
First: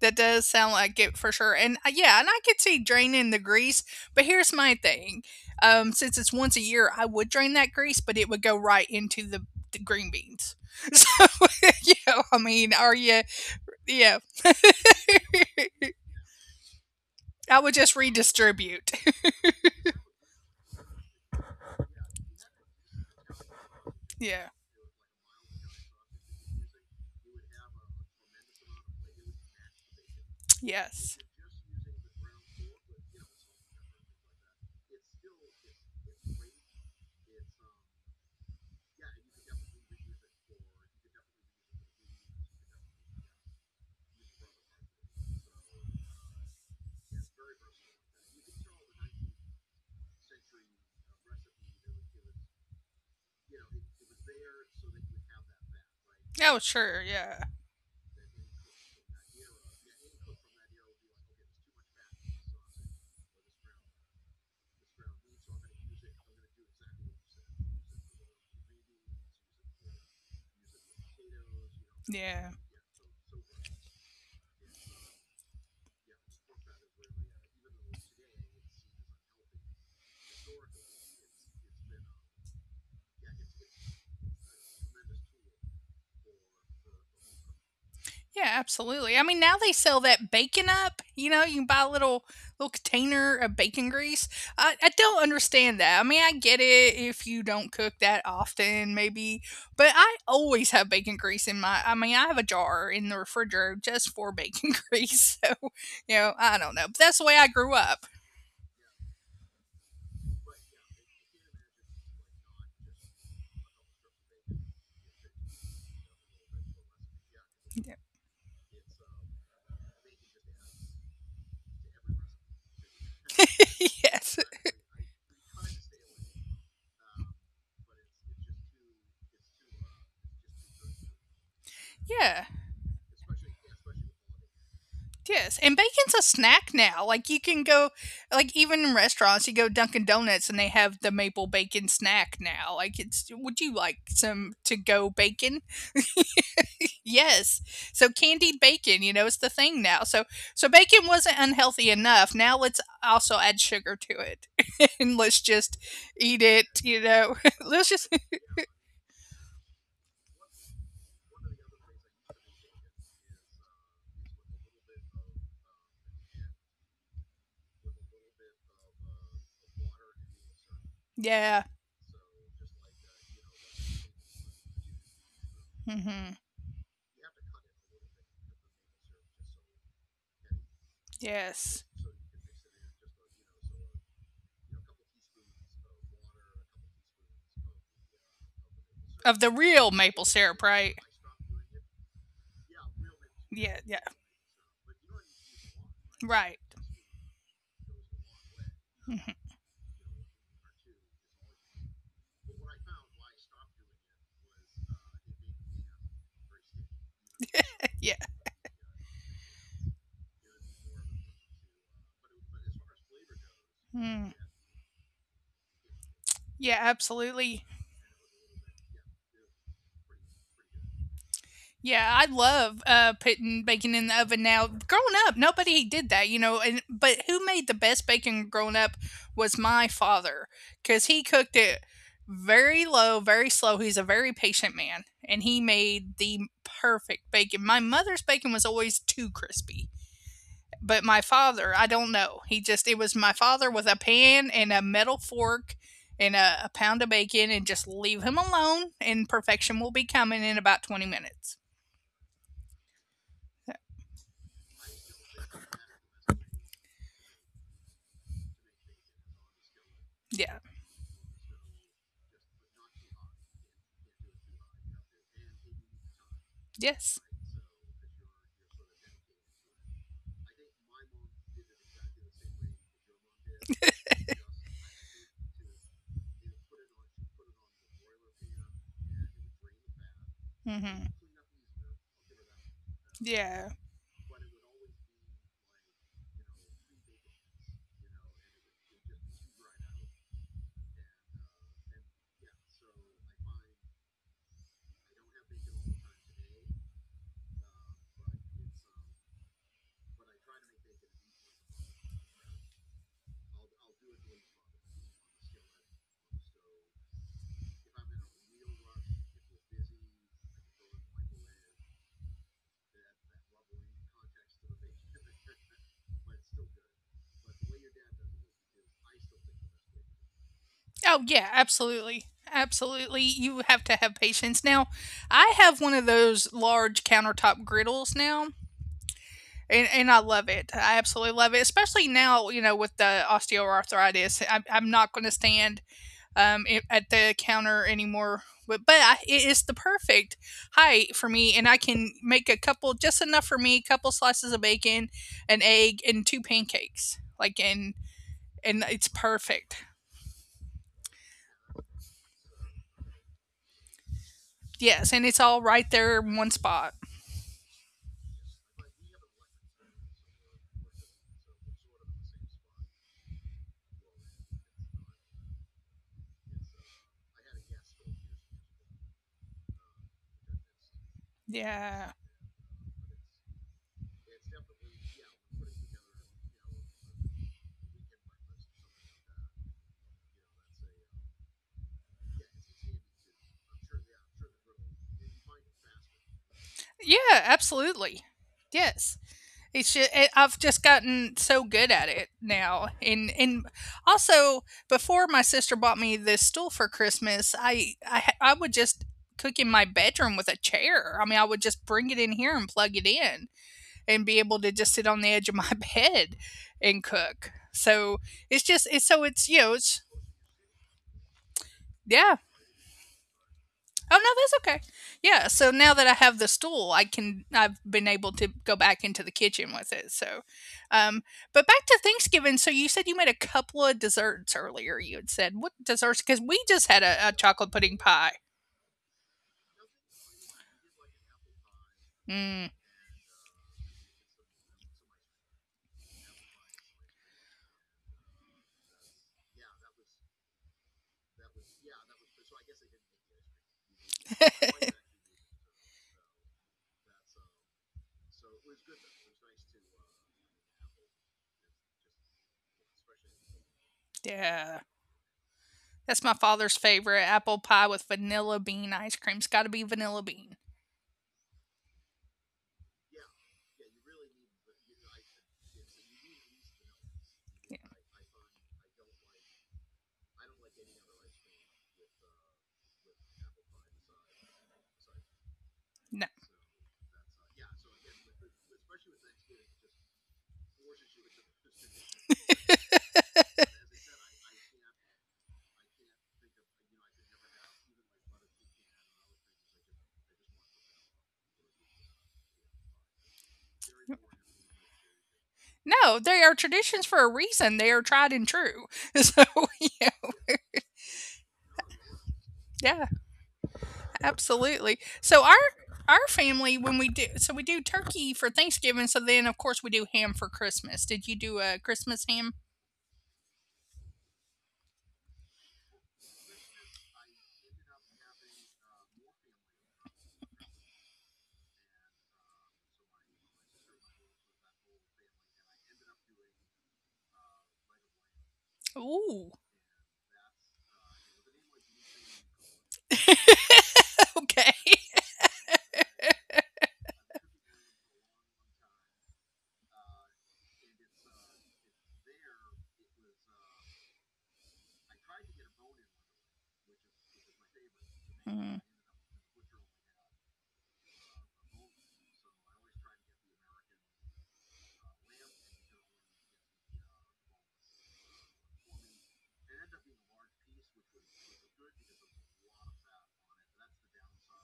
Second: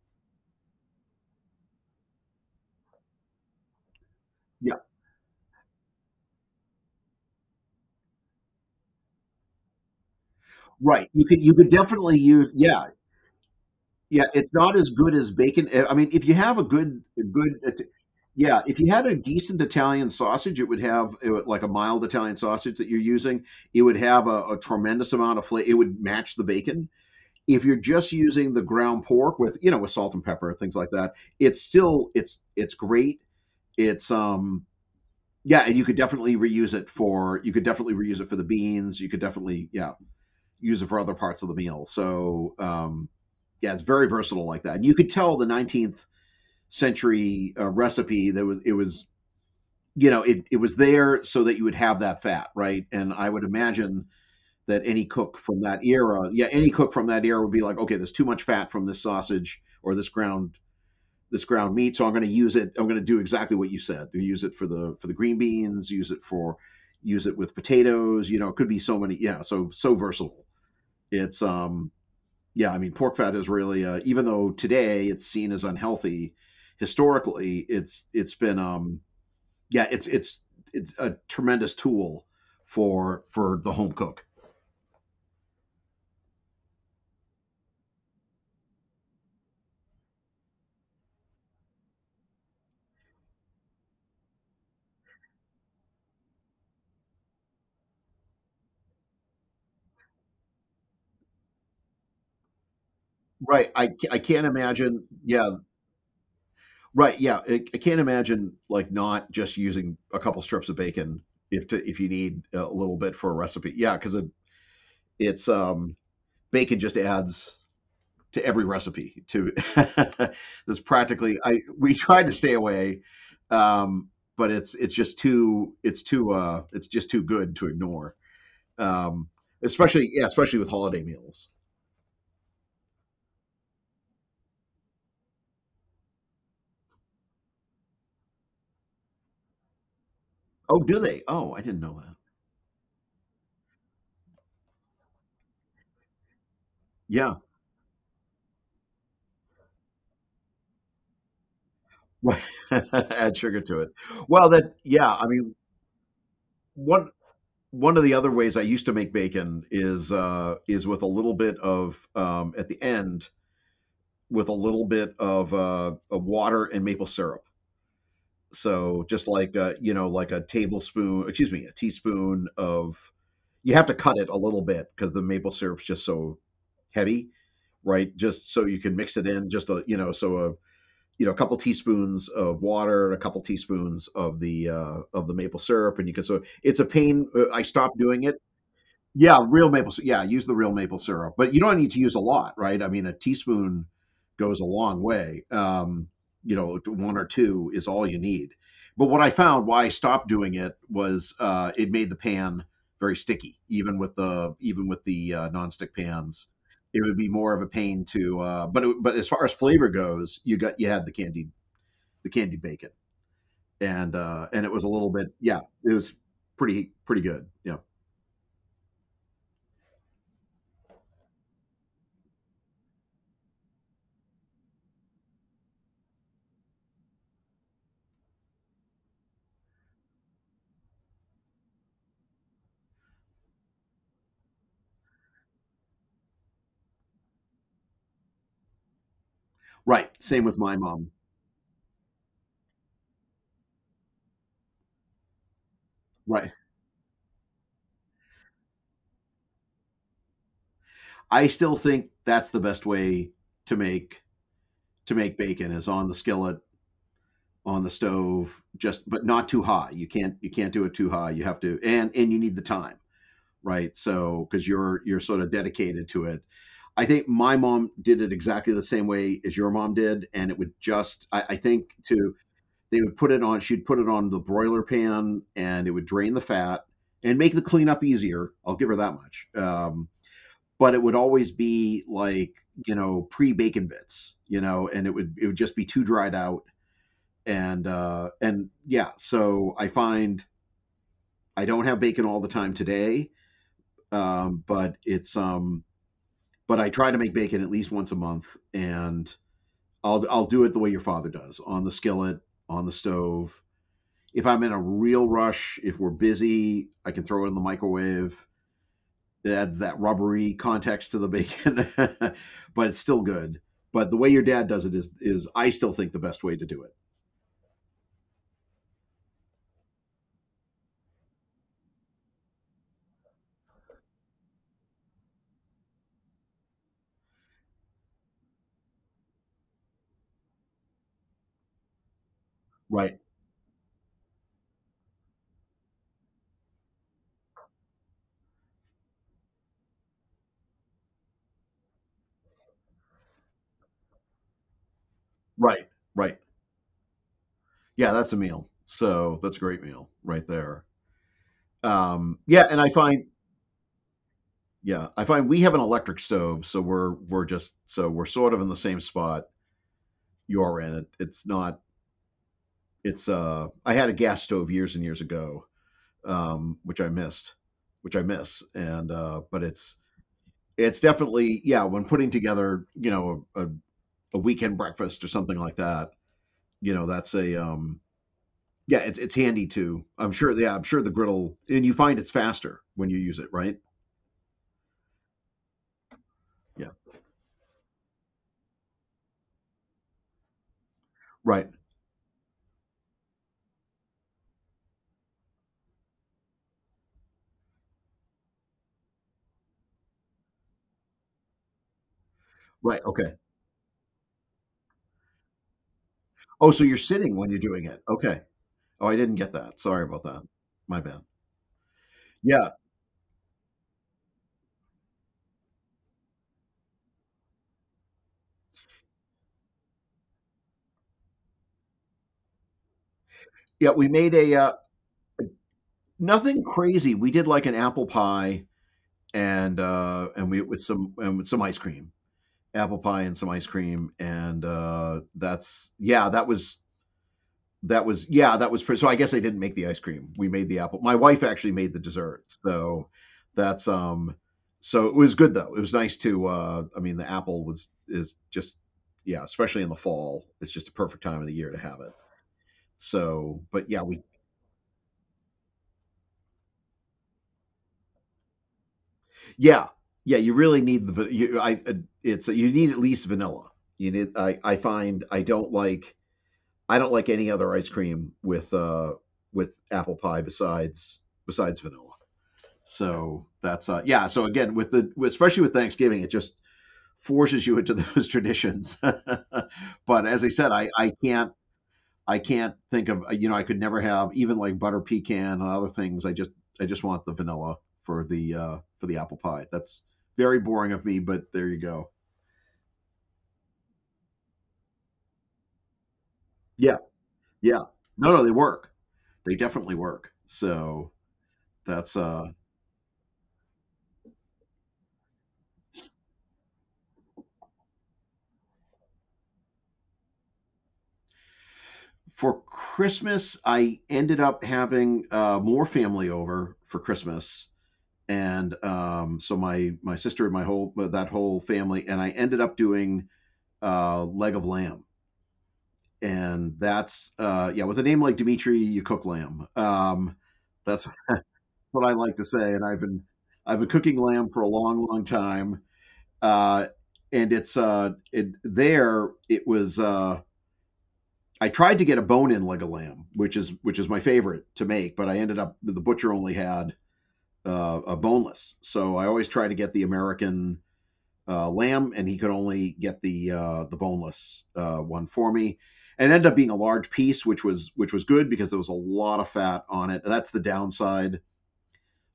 A: that does sound like it for sure. And yeah, and I could see draining the grease, but here's my
B: Yep,
A: thing. Since it's once a year, I would drain that grease, but it would go right into the green beans. So,
B: right. You could you could
A: I
B: definitely use,
A: mean,
B: yeah.
A: yeah.
B: Yeah, it's not as good as bacon. I mean, if you have a good,
A: I would just redistribute.
B: yeah, if you had a decent Italian sausage, it would have, like a mild Italian sausage that you're using. It would
A: Yeah.
B: have a tremendous amount of flavor. It would match the bacon. If you're just using the ground pork with, with salt and pepper,
A: Yes.
B: things like that, it's still it's great. It's Yeah, and you could definitely reuse it for, the beans. You could definitely, yeah, use it for other parts of the meal. So, yeah, it's very versatile like that. And you could tell the 19th century recipe that was it was you know it it was there so that you would have that fat, right? And I would imagine that any cook
A: Oh,
B: from that
A: sure.
B: era,
A: Yeah.
B: yeah, any cook from that era would be like, okay, there's too much fat from this sausage or this ground meat, so I'm going to use it. I'm going to do exactly what you said. Use it for the green beans. Use it with potatoes. You know, it could be so many. Yeah. So versatile.
A: Yeah.
B: It's Yeah, I mean, pork fat is really, even though today it's seen as unhealthy, historically it's been, yeah, it's a tremendous tool for the home cook.
A: Yeah, absolutely. I mean, now they sell that bacon up. You know, you can buy a little container of bacon grease. I don't understand that. I mean, I get it if you don't cook that often, maybe, but I always have bacon grease in my. I mean, I have a jar in the refrigerator just for bacon grease. So,
B: Right. I can't
A: I don't know. But
B: imagine.
A: that's the way I
B: Yeah.
A: grew up.
B: Right. Yeah. I can't imagine like not just using a couple strips of bacon, if you need a little bit for a recipe. Yeah, because it it's bacon just adds to every recipe. To This practically I we
A: Yes.
B: tried to stay away, um, but it's just too, it's just too good to ignore. Um, Especially,
A: Yeah.
B: yeah, especially with holiday meals.
A: Yes, and bacon's a snack now. Like you can go, like even in restaurants, you go Dunkin' Donuts and they have the maple bacon snack now. Like
B: Oh, do they?
A: would you
B: Oh, I
A: like
B: didn't know that.
A: some to go bacon? Yes. So candied bacon,
B: Yeah,
A: it's the thing now. So bacon wasn't unhealthy enough. Now let's also add sugar to it,
B: add sugar
A: and
B: to it.
A: let's just
B: Well, that
A: eat
B: yeah, I
A: it.
B: mean,
A: You know, let's just
B: one one of the other ways I used to make bacon is, is with a little bit of, at the end, with a little bit of water and maple syrup. So just like a, you know,
A: yeah.
B: like a tablespoon, excuse me, a teaspoon of— you have to cut it a little bit
A: Hmm.
B: because the maple syrup's just so heavy, right? Just so you can mix it in, just a, so
A: Yes,
B: a, a couple teaspoons of water and a couple teaspoons of the, maple syrup, and you can, so it's a pain. I
A: of the
B: stopped doing it.
A: real maple syrup, right?
B: Yeah, real maple syrup. Yeah, use the real maple syrup, but you don't need to use a
A: Yeah, yeah,
B: lot, right? I mean, a teaspoon goes a long
A: right.
B: way. One or two is all you need. But what I found why I stopped doing it was, it made the pan very sticky, even with the, nonstick pans.
A: Yeah.
B: It would be more of a pain to, but, but as far as flavor goes, you had the candied bacon,
A: Mm.
B: and, and it was a little bit,
A: Yeah,
B: yeah, it was
A: absolutely.
B: pretty good. Yeah,
A: Yeah, I love putting bacon in the oven now. Growing up, nobody did that. And but who made the best bacon growing up was my father, because he cooked it very low, very slow. He's a very patient man, and he made the perfect bacon. My mother's bacon was always too crispy. But my
B: right. Same
A: father,
B: with
A: I
B: my
A: don't
B: mom.
A: know. He just It was my father with a pan and a metal fork and a, pound of bacon, and
B: Right.
A: just leave him alone and perfection will be coming in about 20 minutes.
B: I still think that's the best way to make, bacon is on the skillet, on the stove. Just, but
A: Yeah.
B: not too high. You can't do it too high. You have to, and you need the time, right? So because you're sort of
A: Yes.
B: dedicated to it. I think my mom did it exactly the same way as your mom did, and it would just, I think to they would put it on she'd put it on the broiler pan, and it would drain the fat and make the cleanup easier. I'll give her that much.
A: Mhm.
B: But it would always be
A: Yeah.
B: like, pre bacon bits, and it would just be too dried out. And, yeah, so I find I don't have bacon all the time today, but, it's but I try to make bacon at least once a month, and I'll do it the way your father does, on the skillet, on the stove. If I'm in a real rush, if we're busy, I can throw it in the microwave. It adds that rubbery context to the bacon, but it's still good. But the way your dad does it is I still think the best way to do it.
A: Oh yeah, absolutely. Absolutely. You have to have patience. Now, I have one of those large countertop griddles now. And I love it. I absolutely love it, especially now, with the osteoarthritis. I'm not
B: Right,
A: going to stand at the counter anymore. But it is the perfect height for me, and I can make a couple just enough for me, couple slices of bacon, an egg, and two pancakes. Like and
B: right, right.
A: and it's perfect.
B: Yeah, that's a meal. So that's a great meal right there. Um,
A: Yes,
B: yeah,
A: and
B: and I
A: it's all
B: find
A: right there in one spot.
B: yeah, I find we have an electric stove, so we're just— so we're sort of in the same spot you're in. It, it's not it's I had a gas stove years and years ago, which I missed, which I miss, and, but
A: Yeah.
B: it's definitely, yeah, when putting together, a weekend breakfast or something like that. You know that's a Yeah, it's handy too. I'm sure. Yeah, I'm sure the griddle, and you find it's faster when you use it, right?
A: Yeah, absolutely.
B: Yeah.
A: Yes. It's just, I've just gotten so good at it now, and
B: Right,
A: also before my sister bought me this stool for Christmas, I would just cook in my bedroom with a chair. I mean, I would just bring it in here and plug it in, and be able to just sit
B: right.
A: on the
B: Okay.
A: edge of my bed and cook. So it's
B: Oh, so
A: just
B: you're
A: it's so
B: sitting when
A: it's
B: you're
A: you know
B: doing it.
A: it's
B: Okay. Oh, I didn't get that. Sorry about that.
A: yeah.
B: My bad.
A: Oh
B: Yeah.
A: no, that's okay. Yeah, so now that I have the stool, I've been able to go back into the kitchen with it. So, um, but back to Thanksgiving. So you said you made a couple of desserts earlier. You had said what
B: Yeah, we
A: desserts?
B: made
A: Because
B: a
A: we just had a chocolate pudding pie.
B: nothing crazy. We did like an apple pie, and, we
A: Mm,
B: with some and with some ice cream. Apple pie and some ice cream, and, that's, yeah, that was— that was, yeah, that was pretty. So I guess I didn't make the ice cream. We made the apple. My wife actually made the dessert, so, that's so it was good though. It was nice to, I mean, the apple was is just— yeah, especially in the fall, it's just a perfect time of the year to have it.
A: yeah,
B: So, but
A: that's
B: yeah,
A: my
B: we—
A: father's favorite apple pie with vanilla bean ice cream. It's got to be vanilla bean.
B: yeah, yeah, you really need the, va- you, I it's you need at least vanilla. You need, I find,
A: Yeah,
B: I don't like any other ice cream with, apple pie besides, vanilla. So that's,
A: no,
B: yeah. So again, with, the especially with Thanksgiving, it just forces you into those traditions. but, as I said, I can't, think of, I could never have even like butter pecan and other things. I just want the vanilla for the apple pie. That's very boring of me, but there you go.
A: no, they are traditions for a reason. They are tried and true.
B: Yeah,
A: So yeah,
B: yeah. No, no, they work. They definitely work.
A: yeah.
B: So that's,
A: Absolutely. So our family when we do, so we do turkey for Thanksgiving. So then of course we do ham for Christmas. Did you do a Christmas ham?
B: for Christmas, I ended up having, more family over for Christmas, and, so my sister and my whole that whole family, and I ended up doing, leg of lamb. And
A: Ooh.
B: that's, yeah, with a name like Dimitri, you cook lamb, that's what I like to
A: Okay.
B: say. And I've been cooking lamb for a long, long time, uh, and, there it was, I tried to get a bone in leg of lamb, which is, my favorite to make. But I ended up the butcher
A: Mm,
B: only had, a boneless, so I always try to get the American, lamb, and he could only get the boneless, one for me. And it ended up being a large piece, which was, good, because there was a lot of fat on it. That's the downside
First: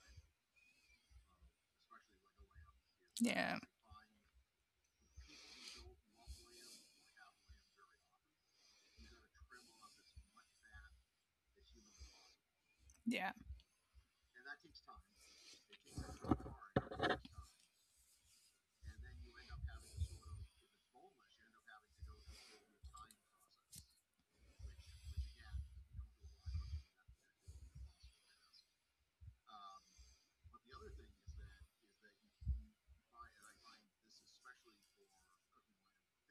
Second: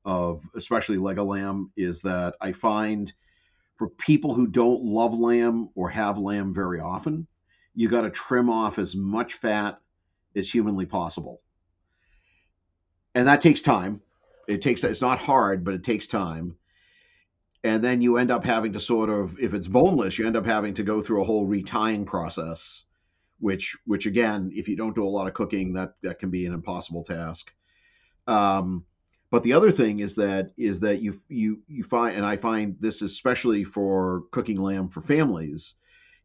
B: of especially leg of lamb, is that I find,
A: yeah.
B: for people who don't love lamb or have lamb very often, you got to trim off as much fat as humanly possible, and
A: Yeah.
B: that takes time. It's not hard, but it takes time. And then you end up having to sort of, if it's boneless, you end up having to go through a whole retying process, which again, if you don't do a lot of cooking, that can be an impossible task. um, but the other thing is that you find, and I find this especially for cooking lamb for families,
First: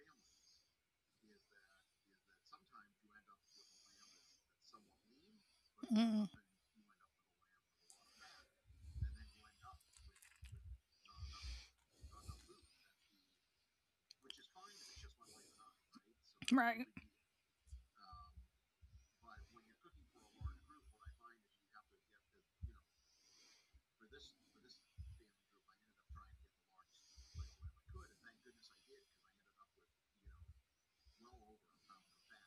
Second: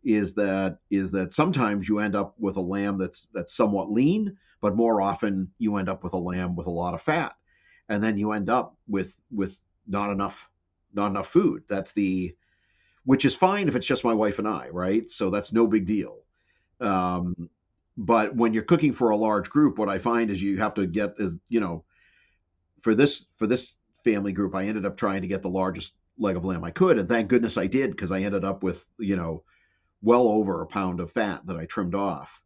B: is that sometimes you end up with a lamb that's somewhat lean, but more often you end up with a
A: Mm,
B: lamb with a lot of fat, and then you end up with not enough not enough food. That's the— which is fine if it's just my wife and I, right? So that's no big deal.
A: right.
B: Um, but when you're cooking for a large group, what I find is you have to get is, for this family group, I ended up trying to get the largest leg of lamb I could, and thank goodness I did, because I ended up with, well over a pound of fat that I trimmed off,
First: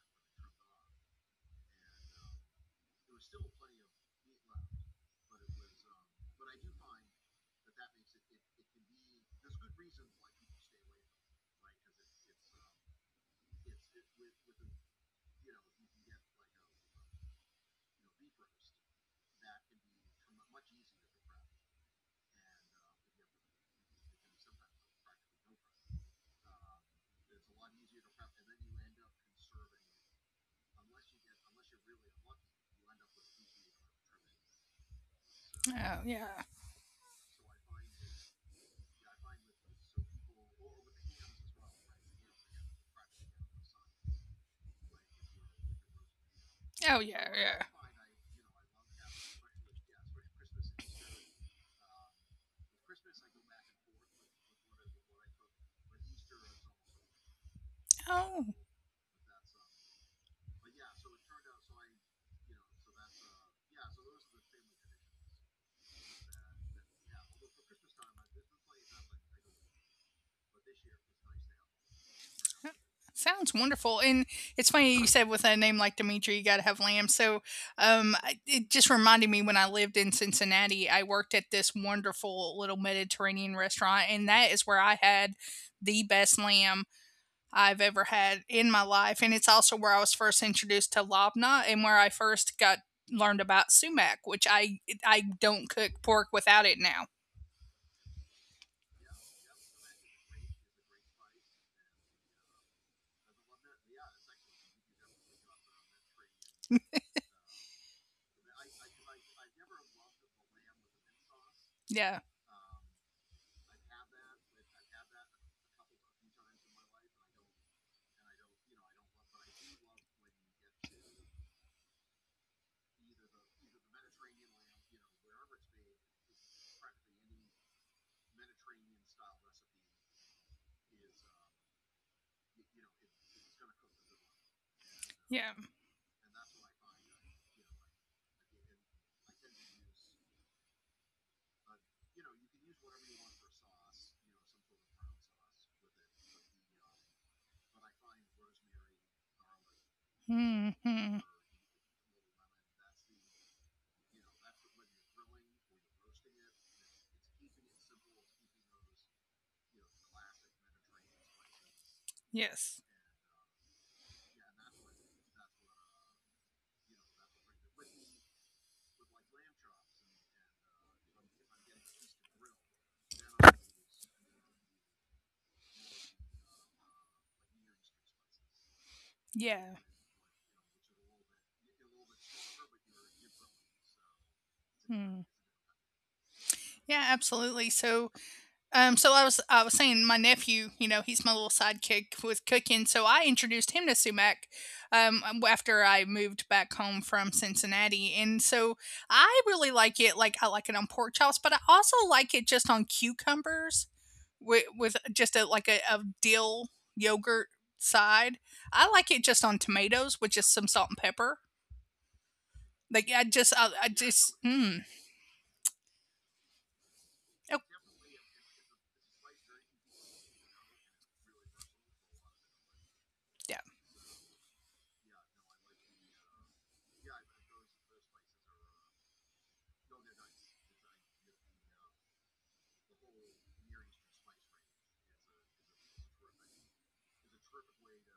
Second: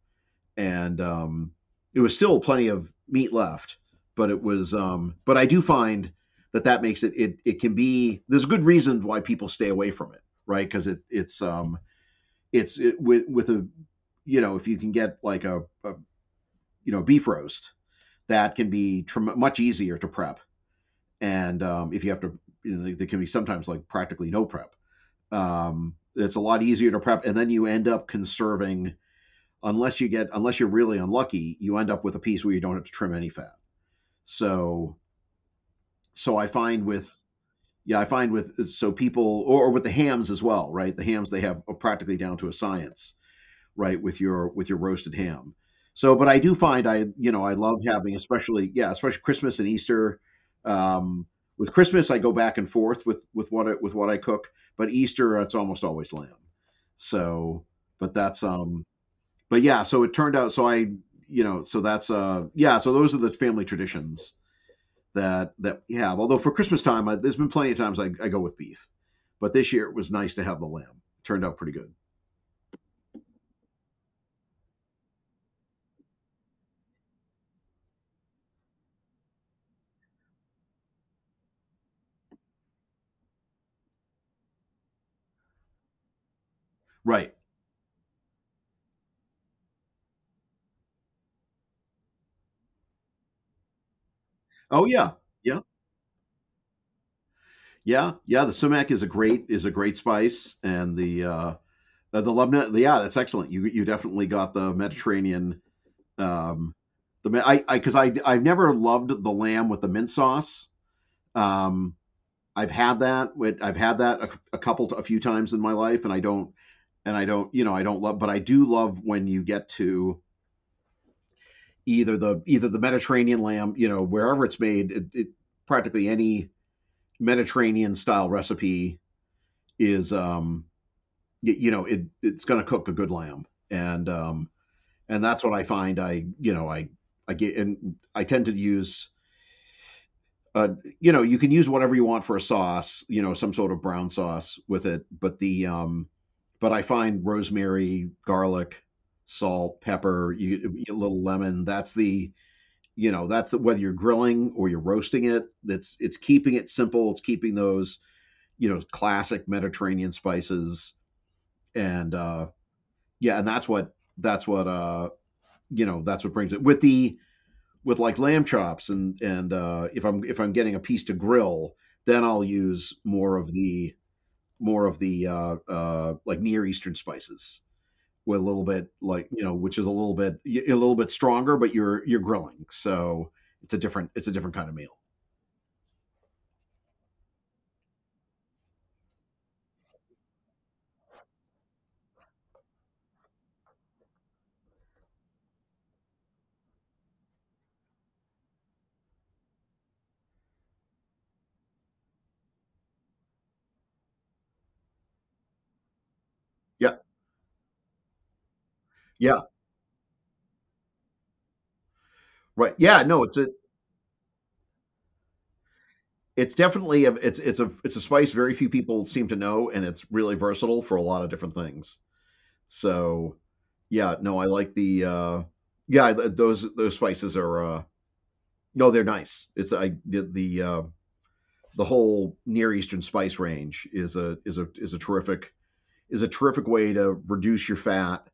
B: and it was still plenty of meat left. But it was, but I do find that that makes it, it can be— there's good reasons why people stay away from it, right? Because it's it's it, with a, if you can get like a, beef roast, that can be much easier to prep, and if you have to, there can be sometimes like practically no prep. It's a lot easier to prep, and then you end up conserving— unless you're really unlucky, you end up with a piece where you don't have to trim any fat. So
A: Oh
B: so
A: yeah.
B: I find with yeah, I find with so people, or with the hams as well, right? The hams, they have practically down to a science, right? With your roasted ham. So, but I do find,
A: Oh
B: I
A: yeah.
B: you know I
A: Yeah.
B: love having, especially, yeah, especially Christmas and Easter. Um, with Christmas I go back and forth with with what I cook, but Easter it's almost always lamb. So, but that's
A: Oh,
B: but yeah, so it turned out. So that's yeah. So those are the family traditions that we have. Although for Christmas time, there's been plenty of times I go with beef, but this year it was nice to have the lamb. It turned out pretty good.
A: sounds wonderful. And it's funny you said with a name like Dimitri, you got to have lamb. So I- it just reminded me when I lived in Cincinnati, I worked at this wonderful little Mediterranean restaurant, and that is where I had the best lamb
B: Right.
A: I've ever had in my life. And it's also where I was first introduced to labna and where I first got learned about sumac, which I
B: Oh
A: I
B: yeah.
A: don't
B: Yeah.
A: cook pork without it now.
B: Yeah. Yeah. The sumac is a great spice, and the Lebanon, yeah, that's excellent. You definitely got the Mediterranean. Um, the I because 'cause I I've never loved the lamb with the mint sauce. Um,
A: Yeah.
B: I've had that. I've had that a couple a few times in my life, and I don't— and I don't I don't love, but I do love when you get to either the Mediterranean lamb, wherever it's made, it practically any Mediterranean style recipe is you know it it's going to cook a good lamb, and and
A: Yeah.
B: that's what I find. I you know I get, and I tend to use. Uh, you can use whatever you want for a sauce. You know, some sort of brown sauce with it. But the but I find rosemary, garlic, salt, pepper, you, a
A: Hmm.
B: little lemon. That's the— that's the, whether you're grilling or you're roasting it. That's— it's keeping it simple. It's keeping those classic Mediterranean spices, and
A: Yes.
B: yeah, and that's what that's what that's what brings it, with the— with like lamb chops and and if I'm getting a piece to grill, then I'll use more of the more of the like Near Eastern spices, with a little bit like,
A: Yeah.
B: which is a little bit stronger, but you're grilling, so it's a different— it's a different kind of meal.
A: Hmm. Yeah, absolutely. So, I was saying my nephew, you know, he's my little sidekick with cooking. So I introduced him to sumac, after I moved back home from Cincinnati, and so I really like it. Like I like it on pork chops, but I also like it just on cucumbers with just a like a dill
B: Yeah,
A: yogurt side. I like it
B: yeah,
A: just on tomatoes with just some salt and pepper.
B: right. Yeah,
A: Like
B: no,
A: I
B: it's a—
A: just I, I just mm.
B: it's definitely a it's
A: Oh
B: a it's a spice very few people seem to know, and it's really versatile for a lot of different things. So,
A: yeah.
B: yeah, no, I like the yeah those spices are no, they're nice. It's— I the whole Near Eastern spice range is a is a terrific— is a terrific way to reduce your fat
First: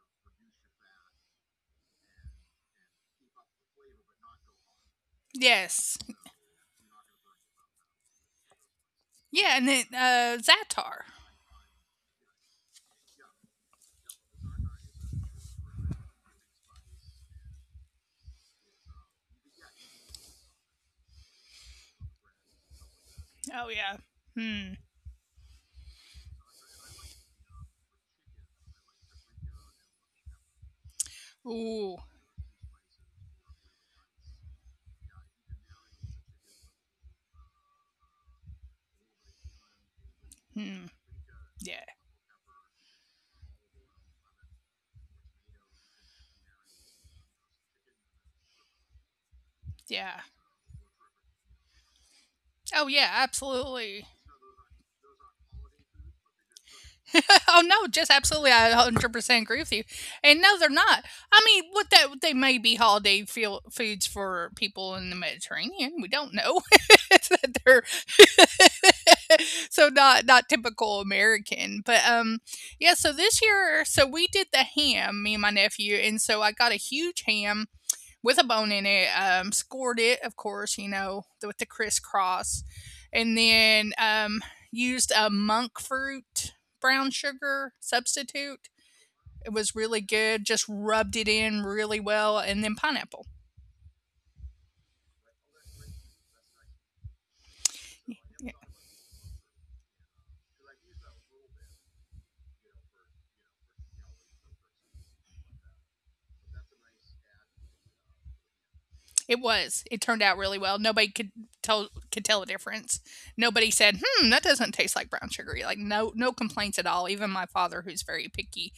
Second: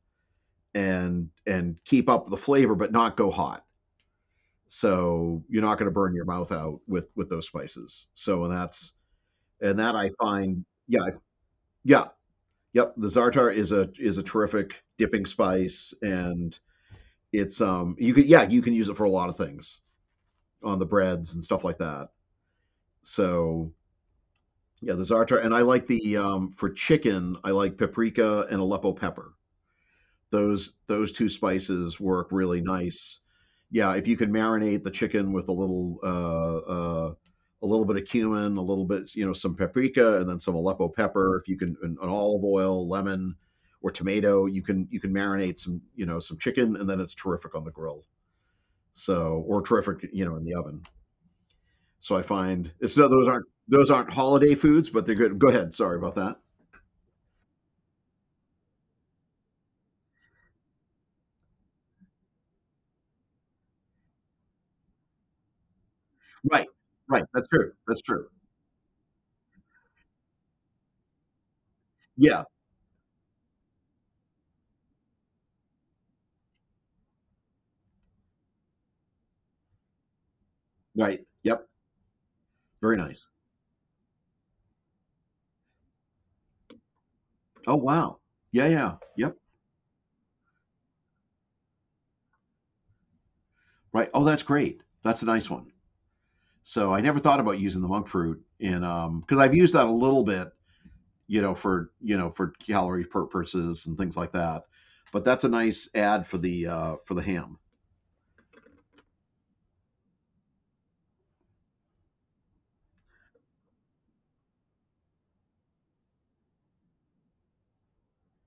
B: and keep up the flavor but not go hot. So you're not going to
A: Yes.
B: burn your mouth out with those spices. So and that's
A: Yeah, and
B: and
A: then
B: that I find
A: za'atar.
B: yeah. Yeah. Yep. The Zartar is a terrific dipping spice, and it's you could, yeah, you can use it for a lot of things on the breads and stuff like that. So
A: Oh yeah. Hmm.
B: yeah, the Zartar, and I like the for chicken I like paprika and Aleppo pepper. Those two spices
A: Ooh.
B: work really nice. Yeah, if you could marinate the chicken with uh, a little bit of cumin, a little bit, some paprika, and then some Aleppo
A: Hmm.
B: pepper. If you can,
A: Yeah.
B: an and olive oil, lemon, or tomato, you can marinate some, some chicken, and then it's terrific on the grill. So, or terrific,
A: Yeah.
B: in the oven. So I find it's—
A: Oh,
B: no,
A: yeah.
B: those aren't— those aren't
A: Absolutely.
B: holiday foods, but they're good. Go ahead. Sorry about that.
A: Oh no, just absolutely. I 100% agree with you. And no, they're not. I mean, what that they may be holiday feel, foods for people in the Mediterranean. We don't
B: Right,
A: know
B: right. That's
A: that
B: true.
A: they're
B: That's true.
A: so not not typical American. But
B: Yeah.
A: yeah. So this year, so we did the ham, me and my nephew, and so I got a huge ham with a bone in it. Scored it, of course, you know,
B: Right.
A: with the
B: Yep.
A: crisscross,
B: Very
A: and
B: nice.
A: then used a monk fruit brown sugar
B: Oh wow.
A: substitute.
B: Yeah, yeah.
A: It
B: Yep.
A: was really good. Just rubbed it in really well, and then pineapple.
B: Right. Oh, that's great. That's a nice one. So I never thought about using the monk
A: Yeah,
B: fruit in because I've used that a little bit, for for calorie purposes and things like that. But that's a nice ad for the ham.
A: it was. It turned out really well. Nobody could tell the difference. Nobody said, "Hmm, that doesn't taste like brown sugar." Like no no complaints at all. Even my father, who's very picky,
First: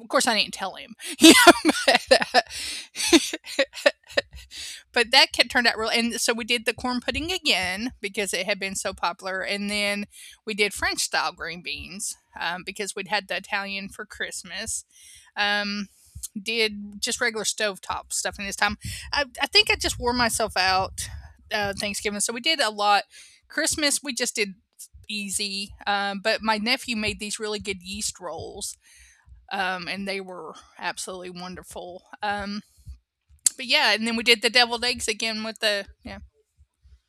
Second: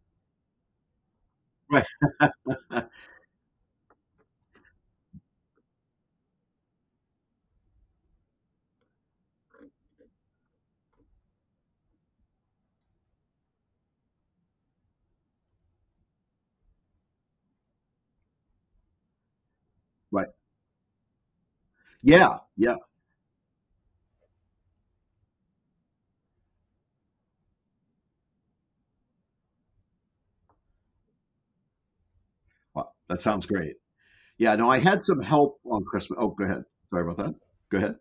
A: of course I didn't tell him. You know,
B: Right.
A: but, but that kept, turned out real. And so we did the corn pudding again because it had been so popular, and then we did French style green beans, because we'd had the Italian for Christmas. Um, did just regular stovetop stuff in this time. I think I
B: Right.
A: just wore myself out,
B: Yeah.
A: Thanksgiving,
B: Yeah.
A: so we did a lot. Christmas we just did easy, but my nephew made these really good yeast rolls, and they were absolutely wonderful.
B: Wow, that sounds great.
A: But
B: Yeah. No,
A: yeah,
B: I
A: and then
B: had
A: we
B: some
A: did the
B: help
A: deviled
B: on
A: eggs
B: Christmas. Oh,
A: again
B: go
A: with
B: ahead.
A: the
B: Sorry
A: yeah.
B: about that. Go ahead.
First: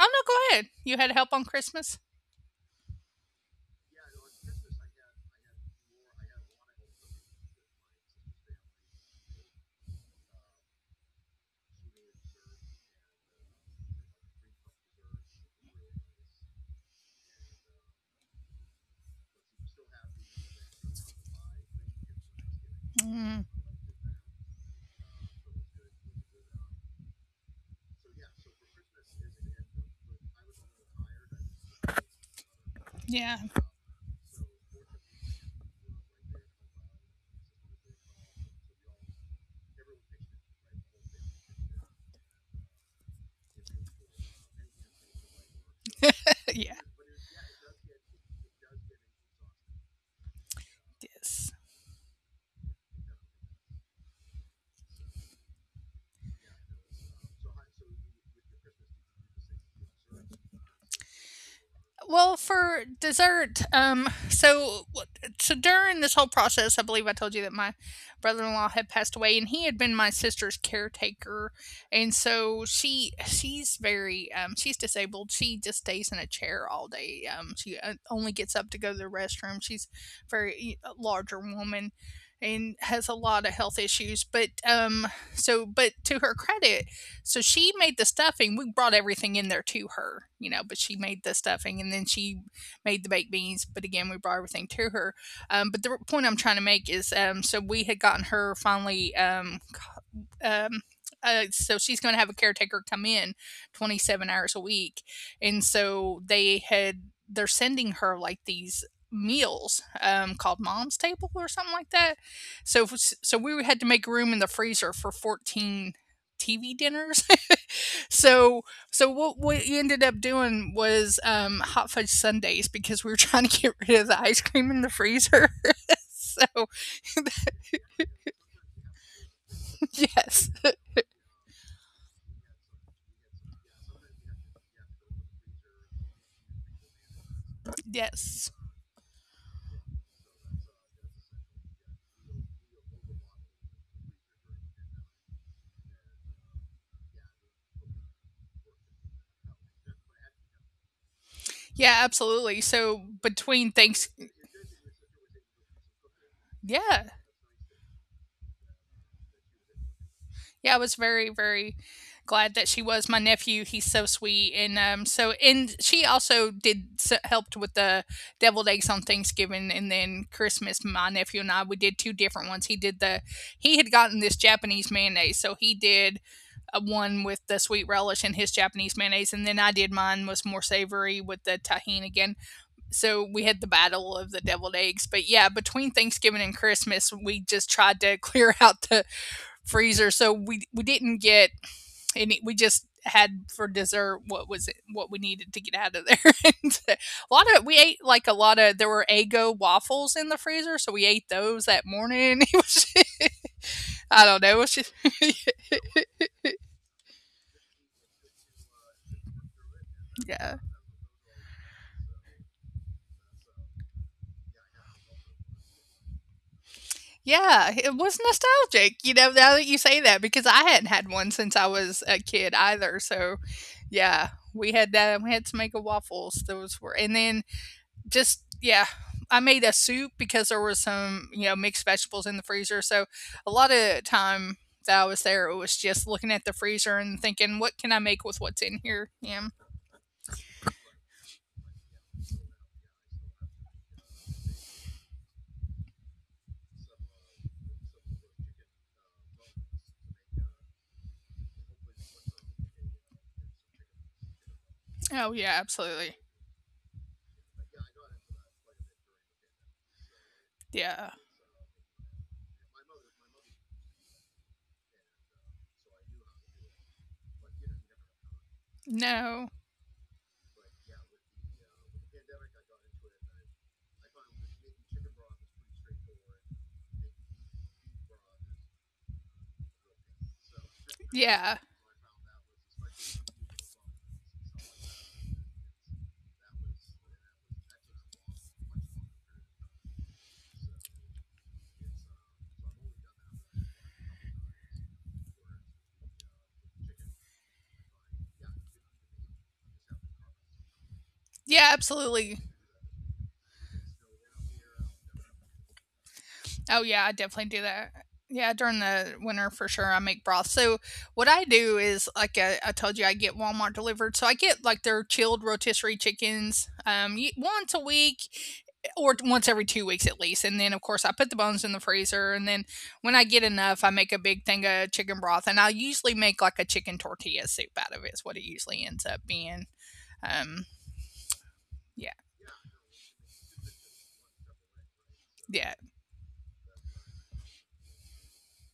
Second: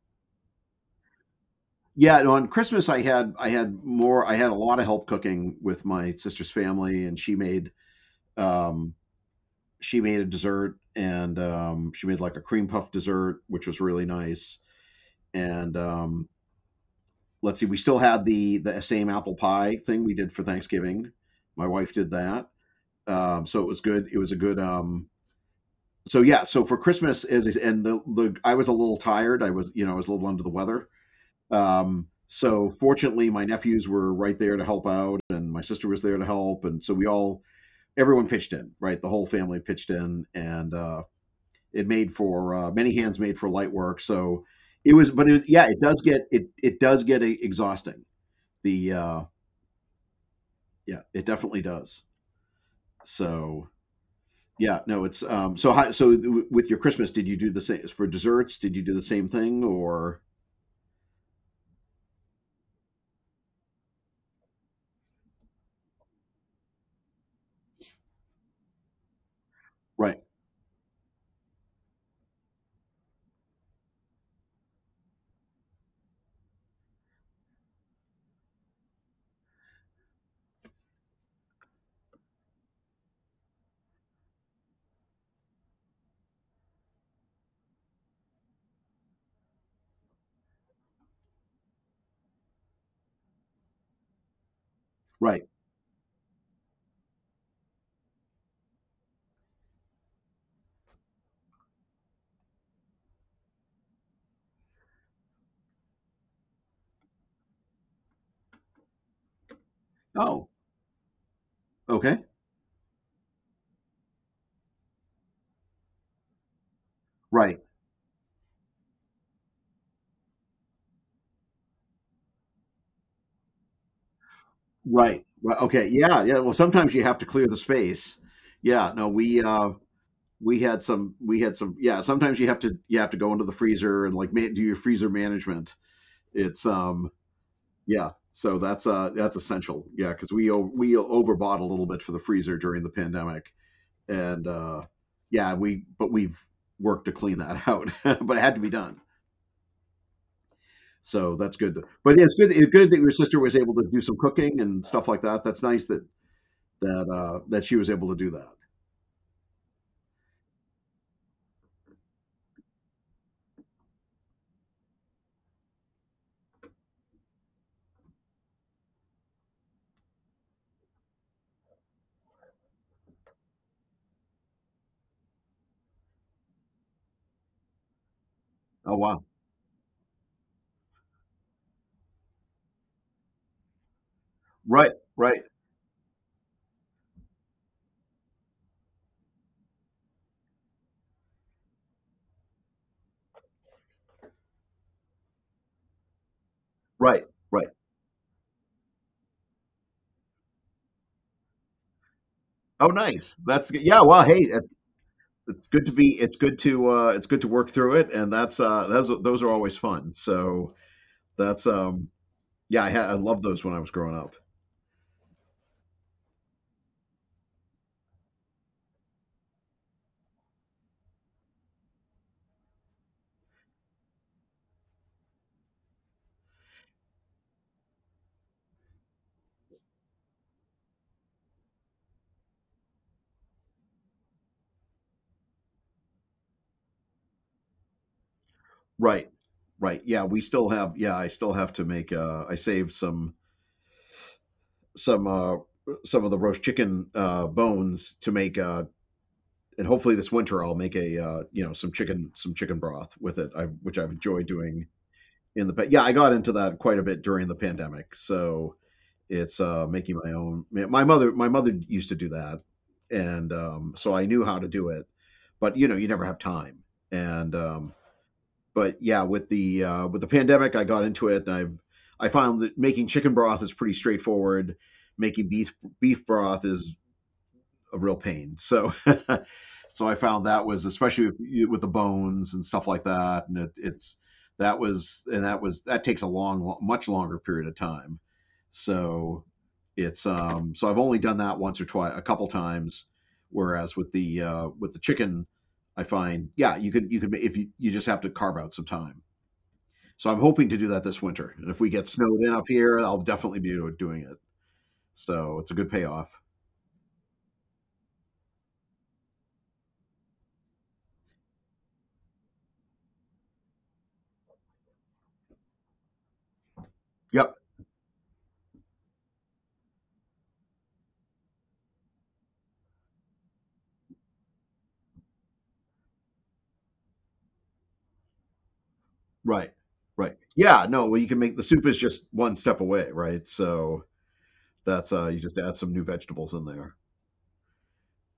A: Oh no, go ahead. You had help on Christmas?
B: Yeah. No, on Christmas, I had more. I had a lot of help cooking with my sister's family, and she made. Um, she made a dessert, and she made like a cream puff dessert, which was really nice. And let's see, we still had the same apple pie thing we did for Thanksgiving. My wife did that,
A: Mm,
B: so it was good. It was a good. So yeah, so for Christmas is and the— I was a little tired. I was, I was a little under the weather. So
A: yeah,
B: fortunately, my nephews were right there to help out, and my sister was there to help, and so we all— everyone pitched in, right? The whole family pitched in, and it made for, many hands made for light work. So it was, but it, yeah, it does get— it
A: yeah,
B: it does get exhausting. The yeah,
A: yes.
B: it definitely does. So yeah, no, it's so how, so with your Christmas, did you do the same for desserts? Did you do the same thing or
A: Well, for dessert, so so during this whole process, I believe I told you that my brother-in-law had passed away, and he had been my sister's
B: right,
A: caretaker, and so she's very, she's disabled. She just stays in a chair all day. She only gets up to go to the restroom. She's a very a larger woman, and has a lot of health issues. But so but to her credit, so she made the stuffing. We brought everything in there to her, you know, but she made the stuffing, and then she made the baked beans. But again, we brought everything to her. But the
B: right?
A: point I'm trying to make is, so we had gotten her finally, um, so she's going to have a caretaker come in 27 hours a week, and so they had they're sending her like these meals, called mom's
B: Oh,
A: table or something like that.
B: okay,
A: So so we had to make room in the freezer for 14 tv dinners.
B: right,
A: So so what we ended up doing was, hot fudge sundays because we were trying to get rid of the ice cream in the freezer.
B: right, right.
A: So
B: Okay, yeah, yeah. Well, sometimes you have to clear the space. Yeah, no,
A: yes,
B: we had some— we had some yeah, sometimes you have to, you have to go into the freezer and like do your freezer management. It's yeah,
A: yes.
B: so that's essential, yeah, because we— we overbought a little bit for the freezer during the pandemic, and yeah we, but we've worked to clean that out but it had to be done, so that's good. But
A: Yeah,
B: yeah, it's good— it's
A: absolutely.
B: good that your
A: So
B: sister was able to
A: between
B: do some
A: thanks,
B: cooking and stuff like that. That's nice that
A: yeah,
B: that that she was able to do that.
A: yeah, I was very, very glad that she was. My nephew, he's so sweet, and so and she also did s- helped with the deviled eggs on Thanksgiving, and then Christmas. My nephew and I we did two different ones. He did the he had gotten this Japanese mayonnaise, so he did a one with the sweet relish and his Japanese mayonnaise, and then
B: Oh
A: I
B: wow,
A: did, mine was more savory with the tahini again. So we had the battle of the deviled eggs. But yeah,
B: right,
A: between
B: right,
A: thanksgiving and christmas we just tried to clear out the freezer, so we didn't get any, we just had for dessert what was it what we needed to get out of there. And a
B: right,
A: lot
B: right.
A: of we ate, like a lot of, there were ego waffles in the freezer, so we ate those that morning. It
B: Oh
A: was
B: nice, that's good. Yeah, well,
A: I
B: hey,
A: don't know, it was just
B: it's good to be— it's good to it's good to work through it, and that's that's— those are always fun. So
A: yeah.
B: that's yeah, I had, I loved those when I was growing up.
A: Yeah, it was nostalgic, you know, now that you say that, because I hadn't had one since I was a kid either, so, yeah, we had that, and we had Jamaica waffles, those were, and then just yeah, I made a soup because there was some, you know, mixed vegetables in the freezer, so a lot of time that I was there, it was just looking at the freezer and thinking, "What can I make with what's in here?"
B: Right,
A: Yeah.
B: right, yeah, we still have, yeah, I still have to make, I saved some some some of the roast chicken, bones to make, and hopefully this winter I'll make a, you know, some chicken, some chicken broth with it, I which I've enjoyed doing
A: Oh, yeah,
B: in the past. Yeah,
A: absolutely.
B: I got into that quite a bit during the pandemic. So it's making my own.
A: Yeah.
B: My mother used to do that, and so I knew how to do it. But you know, you never have time. And but yeah,
A: No.
B: with the pandemic, I got into it, and I've— I found that making chicken broth is pretty straightforward. Making beef broth is a real pain. So, so I found that was especially
A: Yeah.
B: with the bones and stuff like that, and it's— that was— and that was— that takes a long, much longer period of time. So it's so I've only done that once or twice, a couple times. Whereas with the chicken, I find, yeah, you could, you could if you just have to carve out some time. So I'm hoping to do that this winter,
A: Yeah,
B: and if we get
A: absolutely.
B: snowed in up here, I'll definitely be doing it. So it's a good payoff.
A: Oh yeah, I definitely do that. Yeah, during the winter for sure, I make broth. So what I do is, like I told you, I get Walmart delivered. So I get like their chilled rotisserie chickens, y-
B: Yep.
A: once a week, eh, or once every 2 weeks at least. And then of course I put the bones in the freezer. And then when I get enough, I make a big thing of chicken broth. And I usually make like a chicken tortilla soup out of it. Is what it usually ends up being.
B: Right. Right.
A: Um,
B: Yeah. No. Well, you can make the soup,
A: yeah,
B: is just one step away, right? So that's you
A: yeah,
B: just add some new vegetables in there.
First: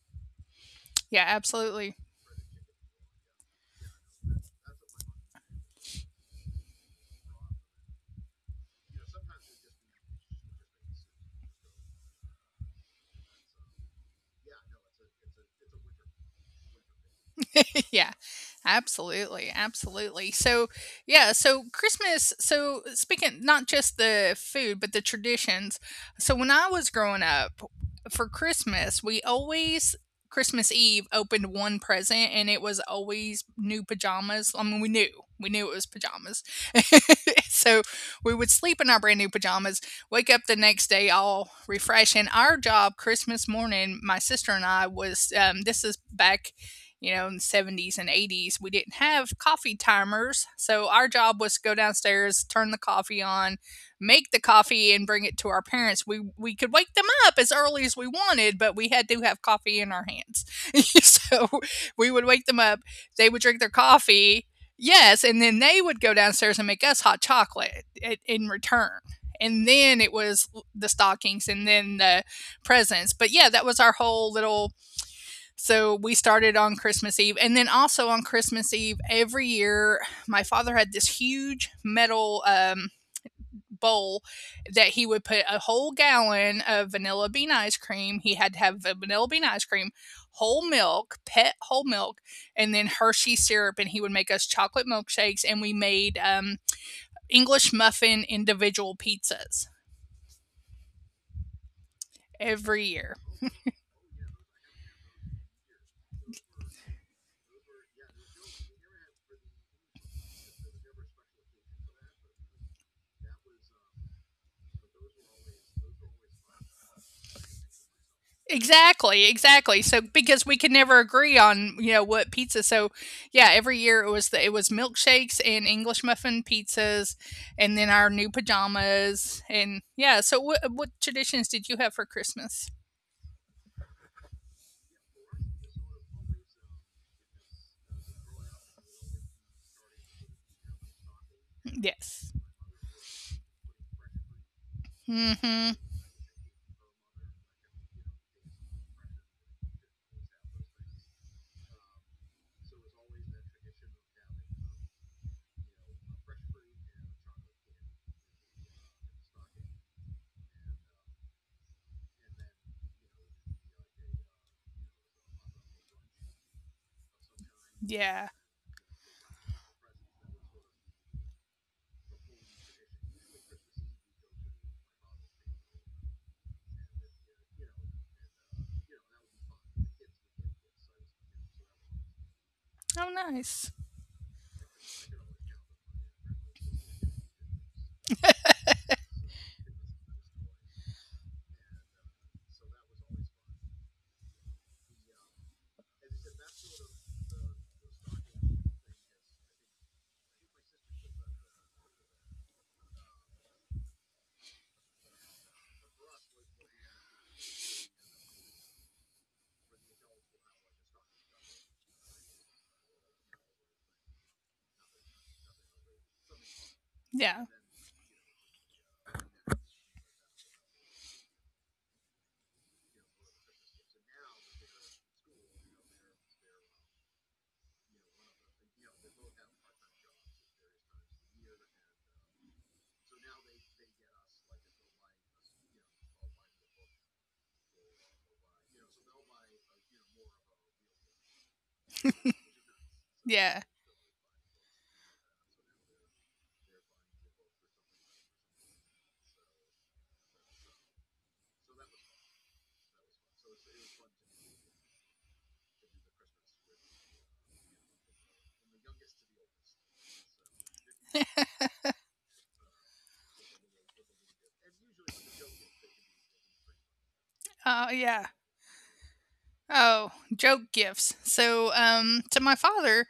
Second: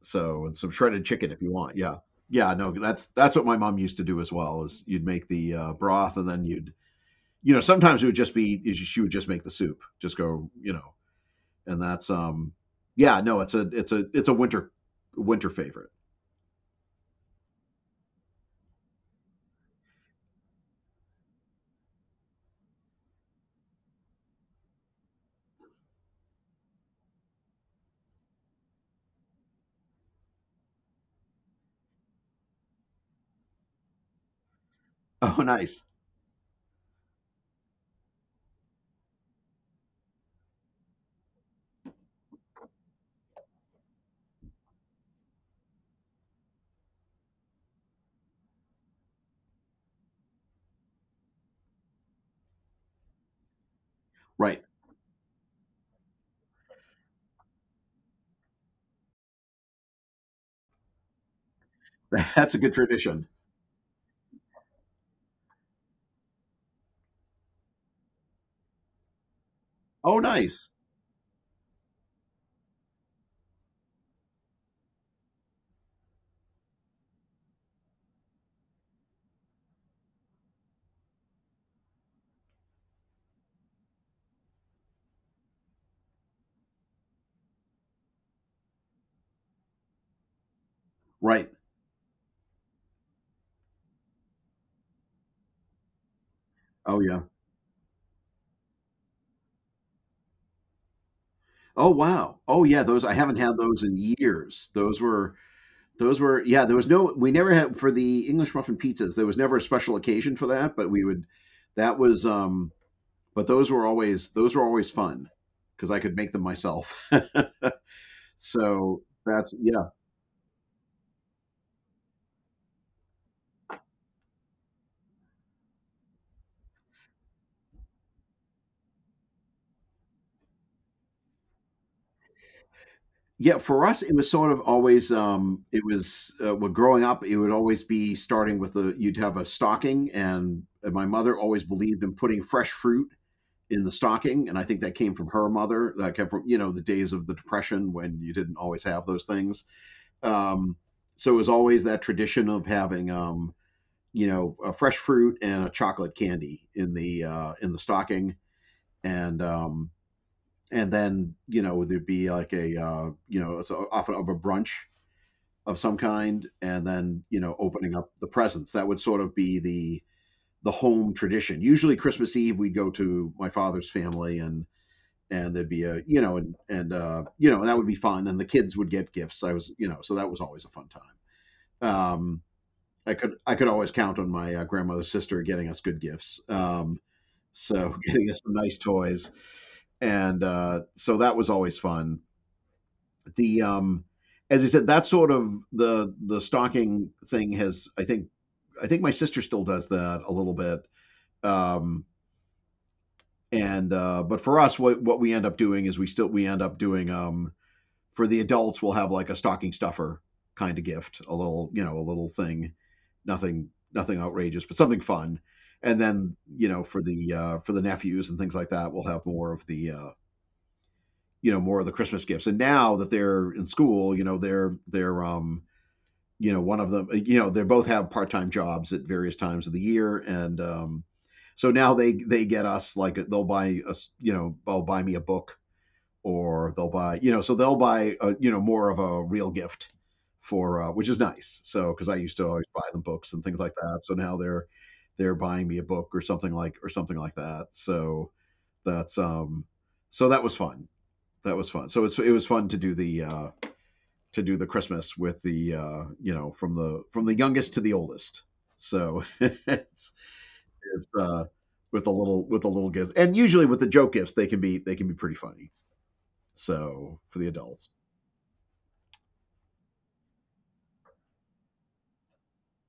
B: So and some shredded
A: yeah,
B: chicken if you want.
A: absolutely.
B: Yeah. Yeah. No. That's what my mom used to do as well. Is You'd make the broth, and then you'd sometimes it would just be, is she would just make the soup, just go you know, and that's yeah, no, it's a winter winter favorite.
A: yeah, absolutely, absolutely. So, yeah, so Christmas. So speaking not just the food, but the traditions. So when I was growing up, for Christmas, we always Christmas Eve opened one present, and it was always new pajamas.
B: Oh
A: We
B: nice.
A: knew it was pajamas, so we would sleep in our brand new pajamas, wake up the next day all refreshed. And our job Christmas morning, my sister and I was, this is back you know, in the 70s and 80s, we didn't have coffee timers. So our job was to go downstairs, turn the coffee on, make the
B: Right.
A: coffee and bring it to our parents. We could wake them up as early as we wanted, but we had to have coffee in our hands. So we would
B: That's a
A: wake them
B: good
A: up,
B: tradition.
A: they would drink their coffee. Yes, and then they would go downstairs and make us hot chocolate in return. And then
B: Oh
A: it was
B: nice.
A: the stockings and then the presents. But yeah, that was our whole little, so we started on Christmas Eve. And then also on Christmas Eve, every year, my father had this huge metal, bowl that he would put a whole gallon of vanilla bean ice cream. He had to have a vanilla bean ice cream, whole milk,
B: Right.
A: pet whole milk, and then Hershey syrup. And he would make us chocolate milkshakes. And we made,
B: Oh yeah.
A: English muffin individual pizzas
B: Oh wow. Oh
A: every
B: yeah, those
A: year.
B: I haven't had those in years. Those were yeah, there was no, we never had, for the English muffin pizzas, there was never a special occasion for that, but we would that was but those were always, those were always fun because I could make them myself. So
A: Exactly,
B: that's
A: exactly.
B: yeah.
A: So because we could never agree on, you know, what pizza. So yeah, every year it was the, it was milkshakes and English muffin pizzas and then our new pajamas. And yeah, so what traditions did you have for Christmas?
B: Yeah, for us it was sort of always, it was well, growing up it would always be starting with, a you'd have a stocking, and my mother always believed in putting
A: Yes.
B: fresh fruit in the stocking. And I think that came from her mother,
A: Mhm.
B: that came from, you know, the days of the Depression, when you didn't always have those things. um, so as always, that tradition of having, you know, a fresh fruit and a chocolate candy in the stocking. and um, and then, you know, there'd be like a, you know, it's often of a brunch of some kind, and then, you know, opening up the
A: Yeah.
B: presents. That would sort of be the home tradition. Usually Christmas Eve we'd go to my father's family, and there'd be a, you know, and you know, and that would be fun, and the kids would get gifts. I was you know So that was always a fun time. um,
A: Oh
B: I could, i
A: nice.
B: could always count on my grandmother's sister getting us good gifts. So getting us some nice toys. And So that was always fun. The As I said, that sort of the stocking thing has, I think, I think my sister still does that a little bit. Um, and But for us, what we end up doing is, we still, we end up doing, for the adults, we'll have like a stocking stuffer kind of gift, a little, you know, a little thing, nothing, nothing outrageous, but something fun. And then, you know,
A: Yeah.
B: for the nephews and things like that, we'll have more of the, you know, more of the Christmas gifts. And now that they're in school, you know, they're you know, one of them, you know, they both have part time jobs at various times of the year, and so now they get us, like, they'll buy us, you know, they'll buy me a book, or they'll buy, you know, so they'll buy, you know, more of a real gift, for, which is nice. So because I used to always buy them books
A: Yeah.
B: and things like that, so now they're buying me a book or something like, or something like that. So that's um so that was fun. That was fun. So it's, it was fun to do the Christmas with the, you know, from the, from the youngest to the oldest. So it's with a little, with a little gift, and usually with the joke gifts, they can be, they can be pretty funny. So for the
A: Oh
B: adults.
A: yeah. Oh, joke gifts. So um, to my father,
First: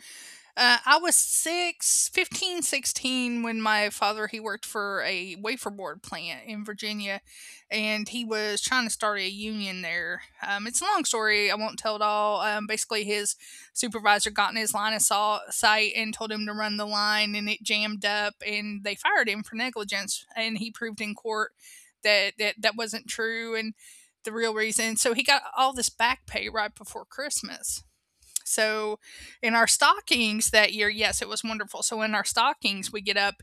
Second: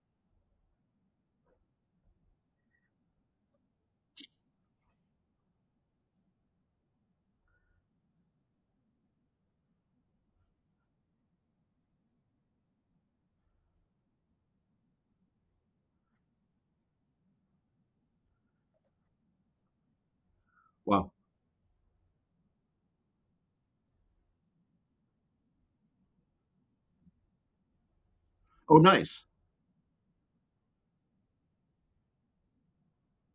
A: uh, I was six, 15, 16 when my father, he worked for a wafer board plant in Virginia and he was trying to start a union there. It's a long story. I won't tell it all. Basically, his supervisor got in his line of saw, sight and told him to run the line and it jammed up and they fired him for negligence. And he proved in
B: Wow.
A: court that wasn't true. And the real reason. So he got all this back pay right before Christmas.
B: Oh,
A: So
B: nice.
A: in our stockings that year, yes, it was wonderful. So in our stockings, we get up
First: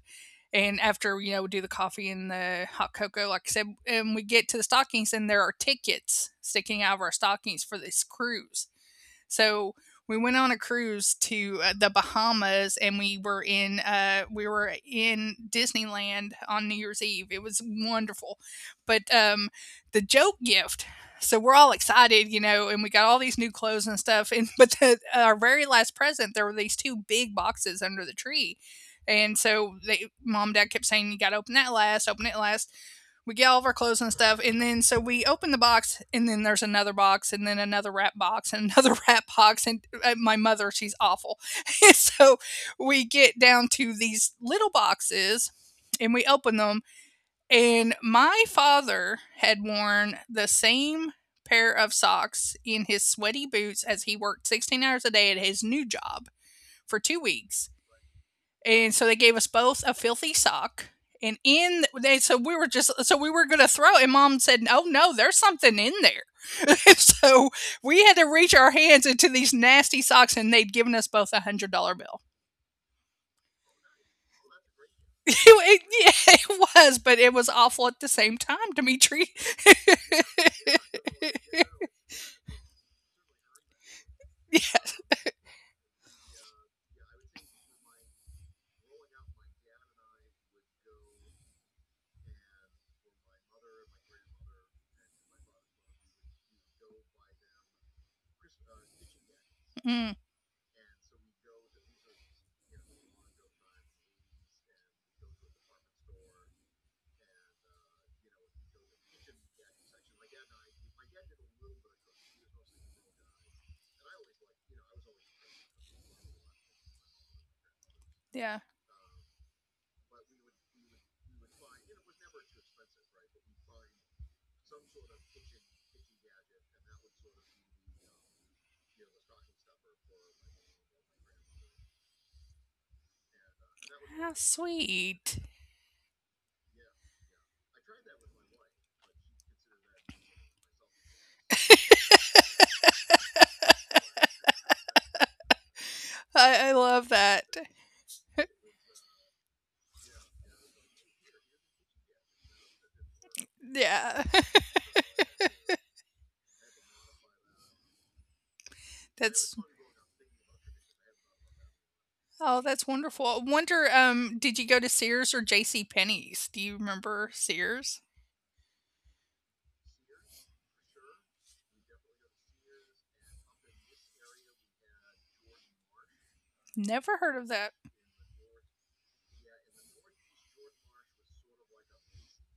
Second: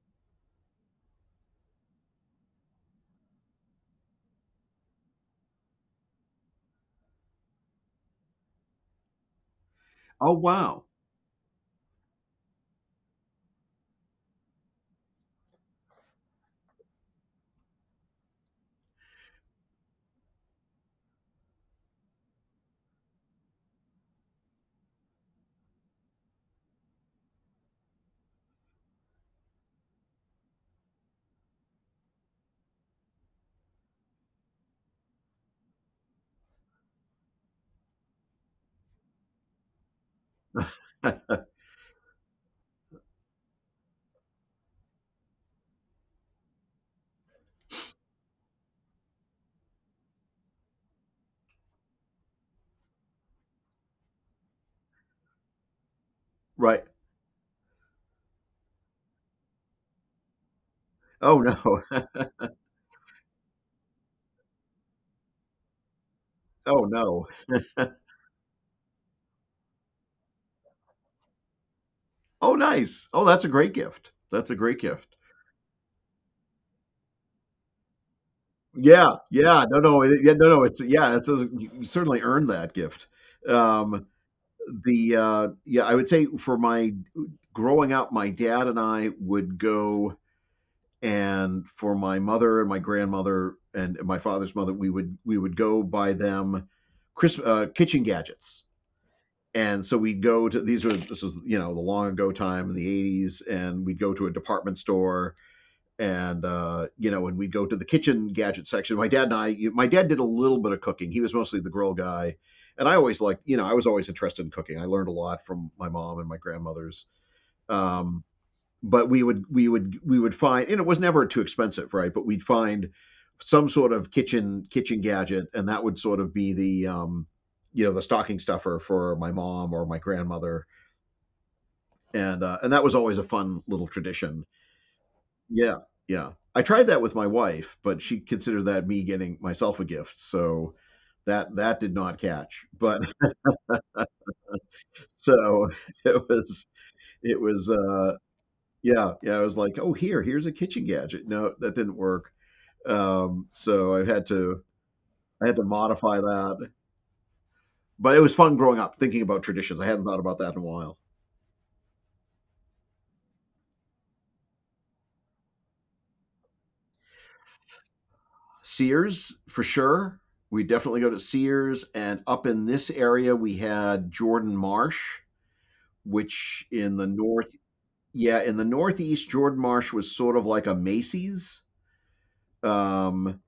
A: and after we do the coffee and the hot cocoa, like I said, and we get to the stockings and there are tickets sticking out of our stockings for this cruise. So
B: Oh,
A: we went on a
B: wow.
A: cruise to the Bahamas, and we were in Disneyland on New Year's Eve. It was wonderful, but the joke gift. So we're all excited, and we got all these new clothes and stuff. And But our very last present, there were these two big boxes under the tree, and so mom and dad kept saying, "You got to open it last." We get all of our clothes and stuff, and then so we open the box, and then there's another box, and then another wrap box, and another wrap box, and my mother, she's awful. And so we get down to these little boxes and we open them, and my father had worn the same pair of socks in his sweaty boots as he worked 16 hours a day at his new job
B: Right.
A: for 2 weeks. And so they gave us both a filthy sock. And
B: Oh, no.
A: in they, so we were just so we were gonna throw it, and mom said, "Oh no, there's something in there."
B: Oh, no.
A: So we had to reach our hands into these nasty socks, and they'd given us both $100 bill.
B: Oh, nice. Oh, that's a great gift. That's a great gift.
A: It was, but it was awful at the same time,
B: Yeah.
A: Dimitri.
B: Yeah. No, no. It, yeah. No, no. It's, yeah, it's a, you certainly earned that gift. Um,
A: Yes.
B: yeah, I would say for my growing up, my dad and I would go, and for my mother and my grandmother and my father's mother, we would go buy them Christmas, kitchen gadgets. And so we'd go
A: Mm,
B: to, these were this was, you know, the long ago time in the 80s, and we'd go to a department store. And You know, and we'd go to the kitchen gadget section, my dad and I. My dad did a little bit of cooking, he was mostly the grill guy, and I always liked, you know, I was always interested in cooking. I learned a lot from my mom and my grandmothers. um, but we
A: yeah.
B: would, we would find, and it was never too expensive, right, but we'd find some sort of kitchen kitchen gadget, and that would sort of be the, you know, the stocking stuffer for my mom or my grandmother. And that was always a fun little tradition.
A: How
B: Yeah.
A: sweet.
B: Yeah, I tried that with my wife, but she considered that me getting myself a gift, so that, that did not catch, but so it was it was
A: I love
B: uh
A: that.
B: yeah. Yeah, I was like, oh, here, here's a kitchen gadget. No, that didn't work. So I had to,
A: Yeah.
B: I had to modify that. But it was fun growing up thinking about traditions. I hadn't thought about that
A: That's
B: in a while.
A: Oh, that's wonderful. I wonder, did you go to Sears or J.C. Penney's? Do you remember Sears?
B: Sears for sure. We definitely go to Sears, and up in this area we had Jordan Marsh, which in the north,
A: Never heard of
B: yeah, in the
A: that.
B: northeast, Jordan Marsh was sort of like a Macy's. Um,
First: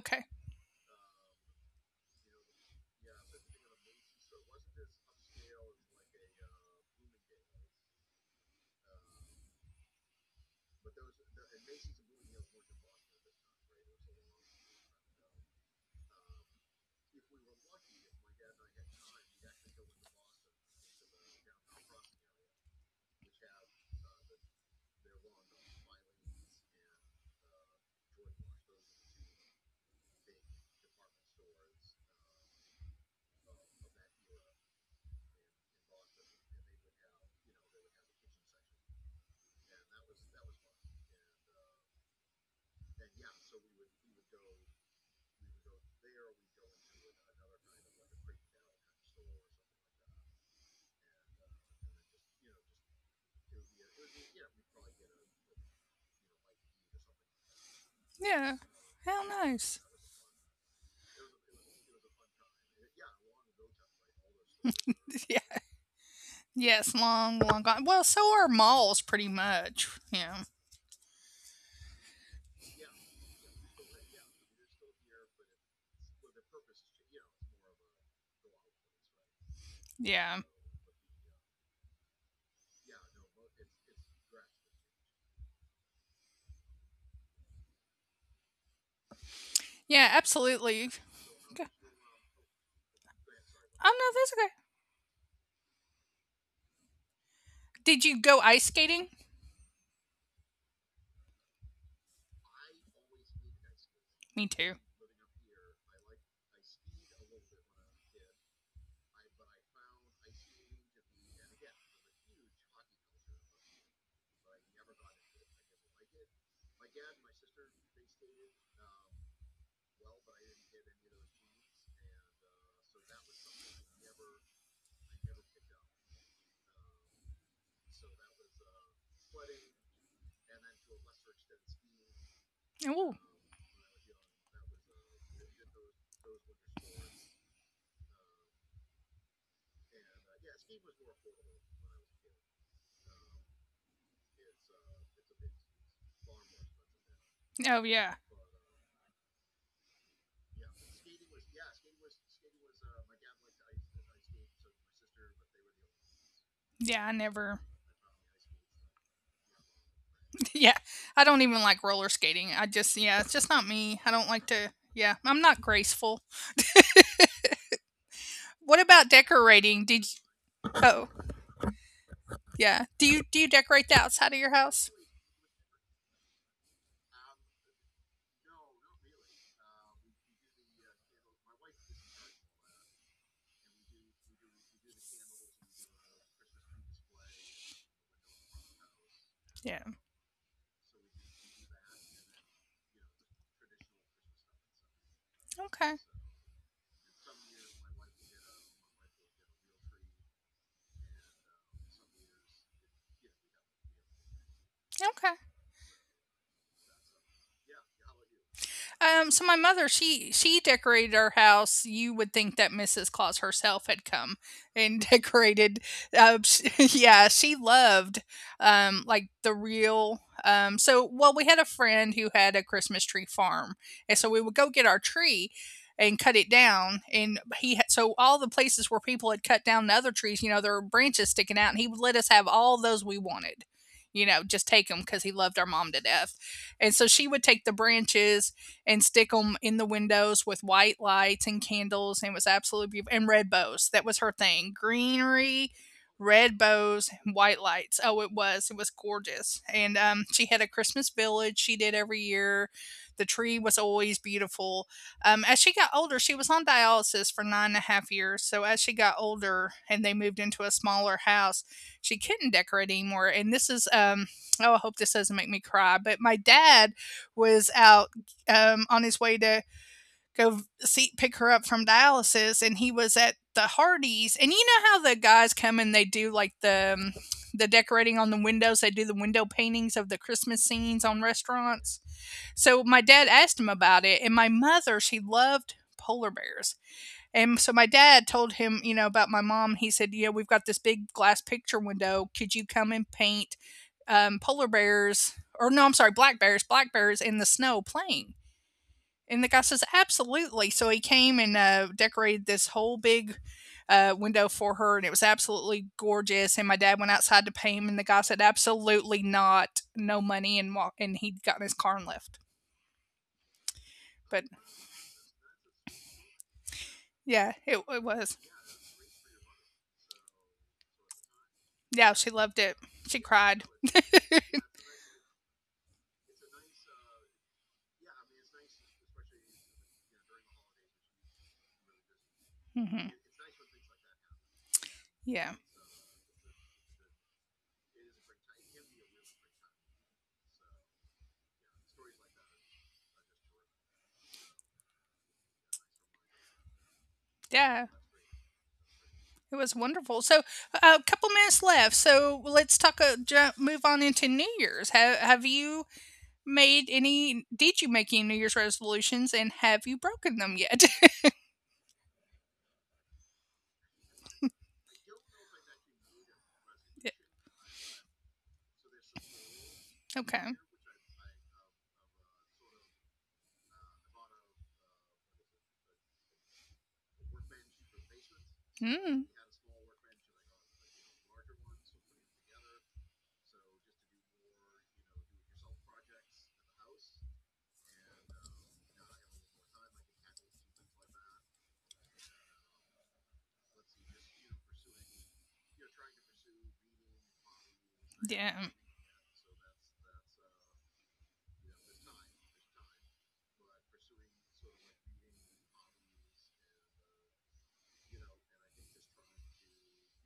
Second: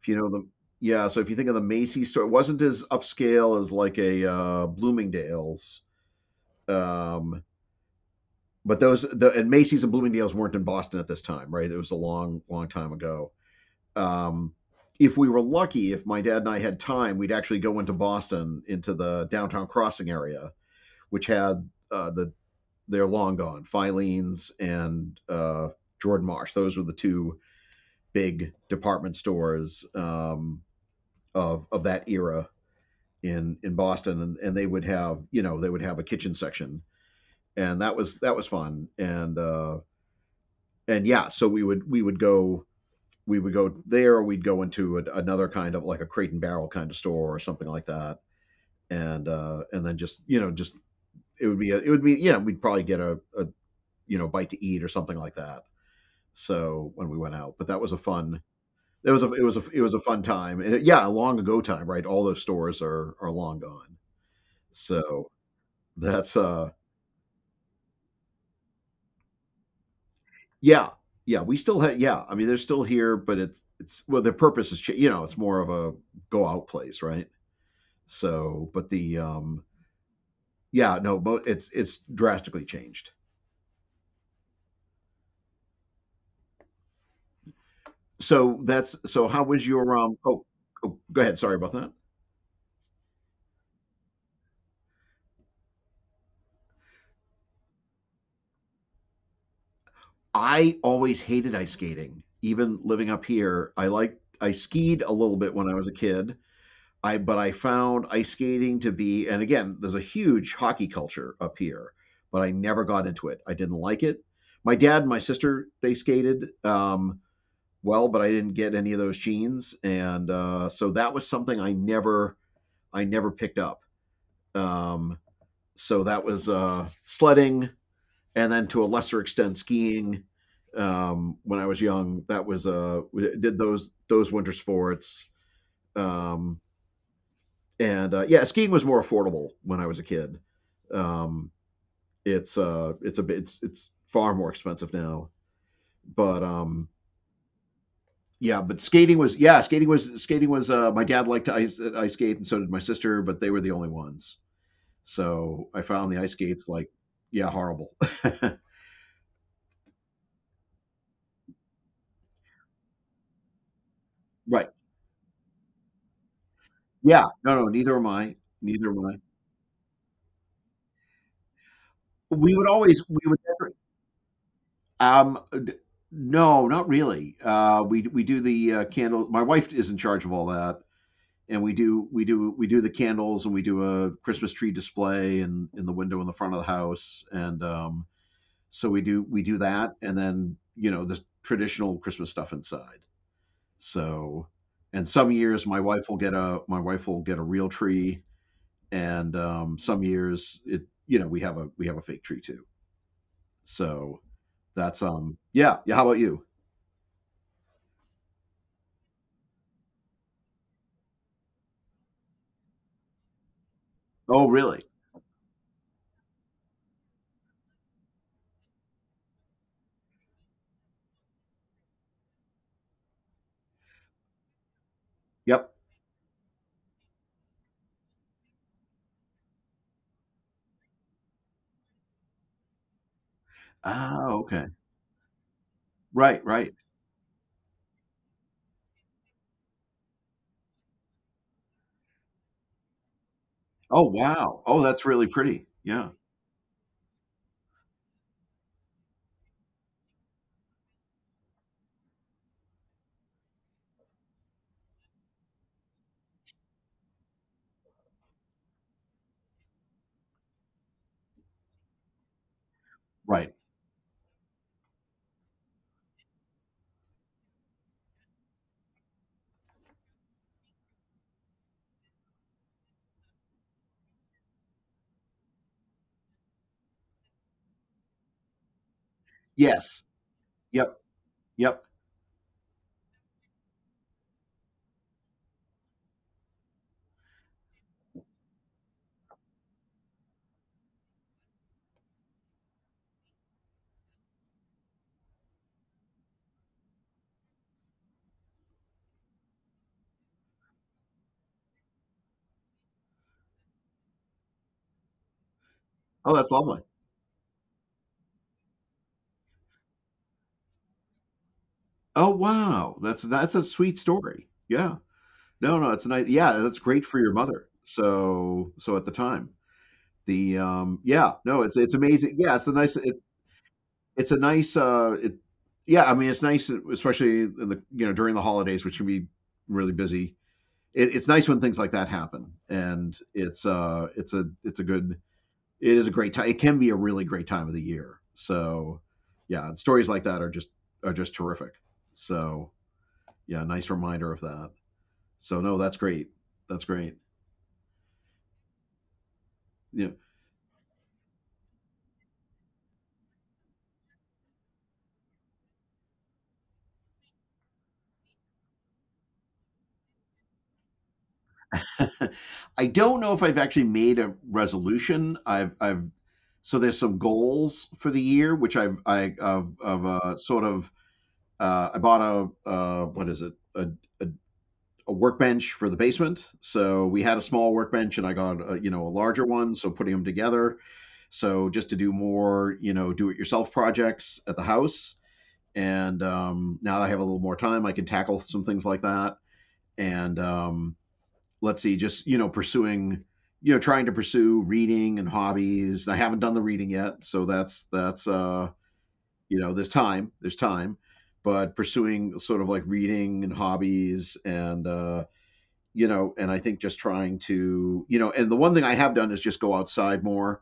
B: if you know the, yeah, so if you think of the Macy's store, it wasn't as upscale as like a Bloomingdale's. Um, But those, the, and Macy's and Bloomingdale's weren't in Boston at this time, right? It was a long, long time ago. Um, if we were lucky, if my dad and I had time, we'd actually go into Boston, into the downtown crossing area, which had, uh, they're long gone Filene's, and Jordan Marsh. Those were the two big department stores, of that era in Boston, and they would have, you know, they would have a kitchen section, and that was, that was fun, and and yeah, so we would, we would go there. We'd go into a, another kind of like a Crate and Barrel kind of store or something like that, and and then just, you know, just it would be a, it would be, you know, we'd probably get a, you know, bite to eat or something like that. So when we went out. But that was a
A: Yeah.
B: fun,
A: How
B: it was a, it was
A: nice.
B: a it was a fun time, and it, yeah, a long ago time, right, all those stores are long gone. so
A: Yeah.
B: that's uh
A: Yes, long, long gone. Well, so are malls pretty much. Yeah.
B: Yeah. Yeah, we still had, yeah, I mean, they're still here, but it's, well, their purpose is cha-, you know, it's more of a go out place, right. So, but the
A: Yeah.
B: yeah, no, but it's drastically changed. So that's so. How was
A: Yeah,
B: your um? Oh,
A: absolutely.
B: oh, go
A: Okay.
B: ahead. Sorry about that.
A: Oh, no, that's okay. Did you go ice skating?
B: I always hated ice skating, even living up here. I
A: Me
B: liked,
A: too.
B: I skied a little bit when I was a kid. I, but I found ice skating to be, and again, there's a huge hockey culture up here, but I never got into it. I didn't like it. My dad and my sister, they skated. Well, but I didn't get any of those genes, and so that was something I never, I never picked up. Um, so that was, sledding, and then to a lesser extent skiing. When I was young, that was,
A: Oh,
B: did those winter sports. Um, and yeah, skiing was more affordable when I was a kid. Um, it's, a it's it's far more expensive now, but
A: oh yeah.
B: yeah, but skating was, yeah, skating was, skating was, my dad liked to ice skate, and so did my sister, but they were the only ones. So I found the ice
A: Yeah, I
B: skates, like,
A: never.
B: yeah, horrible.
A: Yeah. I don't even like roller skating. Yeah, it's just not me. I don't like to.
B: Right.
A: Yeah, I'm not graceful.
B: Yeah. No, no, neither am I.
A: What
B: Neither
A: about
B: am I.
A: decorating? Did oh,
B: We would
A: yeah. Do
B: always, we
A: you
B: would never
A: decorate the outside of your house?
B: um d- no, not really. Uh, we do the candle, my wife is in charge of all that, and we do the candles, and we do a Christmas tree display in the window in the front of the house, and so we do
A: Yeah.
B: that, and then, you know, the traditional Christmas stuff inside. So, and some years
A: Okay.
B: my wife will get a real tree, and some years it you know we have a fake tree too. So that's
A: Okay.
B: yeah yeah. How about you?
A: So my mother, she decorated our house. You would think that Mrs. Claus herself had come
B: Oh
A: and
B: really?
A: decorated. Uh, yeah, she loved like the real. So well, we had a friend who had a Christmas tree farm, and so we would go get our tree
B: Yep.
A: and cut it down. And he had, so all the places where people had cut down the other trees, you know, there were branches sticking out, and he would let us have all those we wanted. You know, just
B: Ah,
A: take them
B: okay.
A: because he loved our mom to death.
B: Right
A: And so
B: right.
A: she would take the branches and stick them in the windows with white lights and candles. And it was absolutely beautiful. And red bows. That was her
B: Oh
A: thing.
B: wow. Oh, that's
A: Greenery,
B: really pretty. Yeah.
A: red bows, and white lights. Oh, it was. It was gorgeous. And she had a Christmas village she did every year. The tree was always beautiful. As she got older, she was on dialysis for nine and a half years. So as she got older and they moved into a smaller house, she couldn't decorate anymore. And this is,
B: Right.
A: oh, I hope this doesn't make me cry, but my dad was out on his way to go see pick her up from dialysis, and he was at the Hardee's. And you know how the guys come and they do like the decorating on the windows. They do the window paintings
B: Yes.
A: of the Christmas
B: Yep.
A: scenes on
B: Yep.
A: restaurants. So my dad asked him about it, and my mother, she loved polar bears. And so my dad told him, you know, about my mom. He said, "Yeah, we've got this big glass picture window. Could you come and paint polar bears?" Or no, I'm sorry, black bears in the snow playing. And the guy says, absolutely. So he came and decorated this whole big window for her, and it was absolutely gorgeous. And my
B: Oh,
A: dad
B: that's
A: went
B: lovely.
A: outside to pay him, and the guy said, absolutely not, no money, and he got in his car and left.
B: Oh wow. That's a
A: But
B: sweet story. Yeah. No, it's nice. Yeah, that's
A: yeah,
B: great for
A: it,
B: your
A: it
B: mother.
A: was.
B: So, so at the time. The yeah
A: Yeah,
B: No,
A: she
B: it's
A: loved it.
B: amazing, yeah,
A: She
B: it's a nice
A: cried.
B: it, it's a nice uh it yeah, I mean, it's nice, especially in the, during the holidays, which can be really busy. It's nice when things like that happen,
A: Hmm.
B: and it's a good,
A: Yeah,
B: it is a great time. It can be a really great time of the year. So yeah, stories like that are just terrific. So yeah, nice reminder of that. So no, that's great
A: yeah, it was
B: yeah
A: wonderful. So a couple minutes left. So let's talk. Move on into New Year's. Have you made any? Did you make any New Year's resolutions, and have you broken them yet?
B: I don't know if I've actually made a resolution. I've so there's some
A: Yeah,
B: goals for the year, which I've I of sort of
A: okay.
B: I bought a what is it a a workbench for the basement. So we had a small workbench, and I got a, a larger
A: Mm,
B: one. So putting them together, so just to do more, do it yourself projects at the house. And now that I have a little more time, I can tackle some things like that. And let's see, just pursuing, trying to pursue reading and hobbies. I haven't done the reading yet, so that's
A: yeah.
B: there's time, but pursuing sort of like reading and hobbies. And I think just trying to, and the one thing I have done is just go outside more.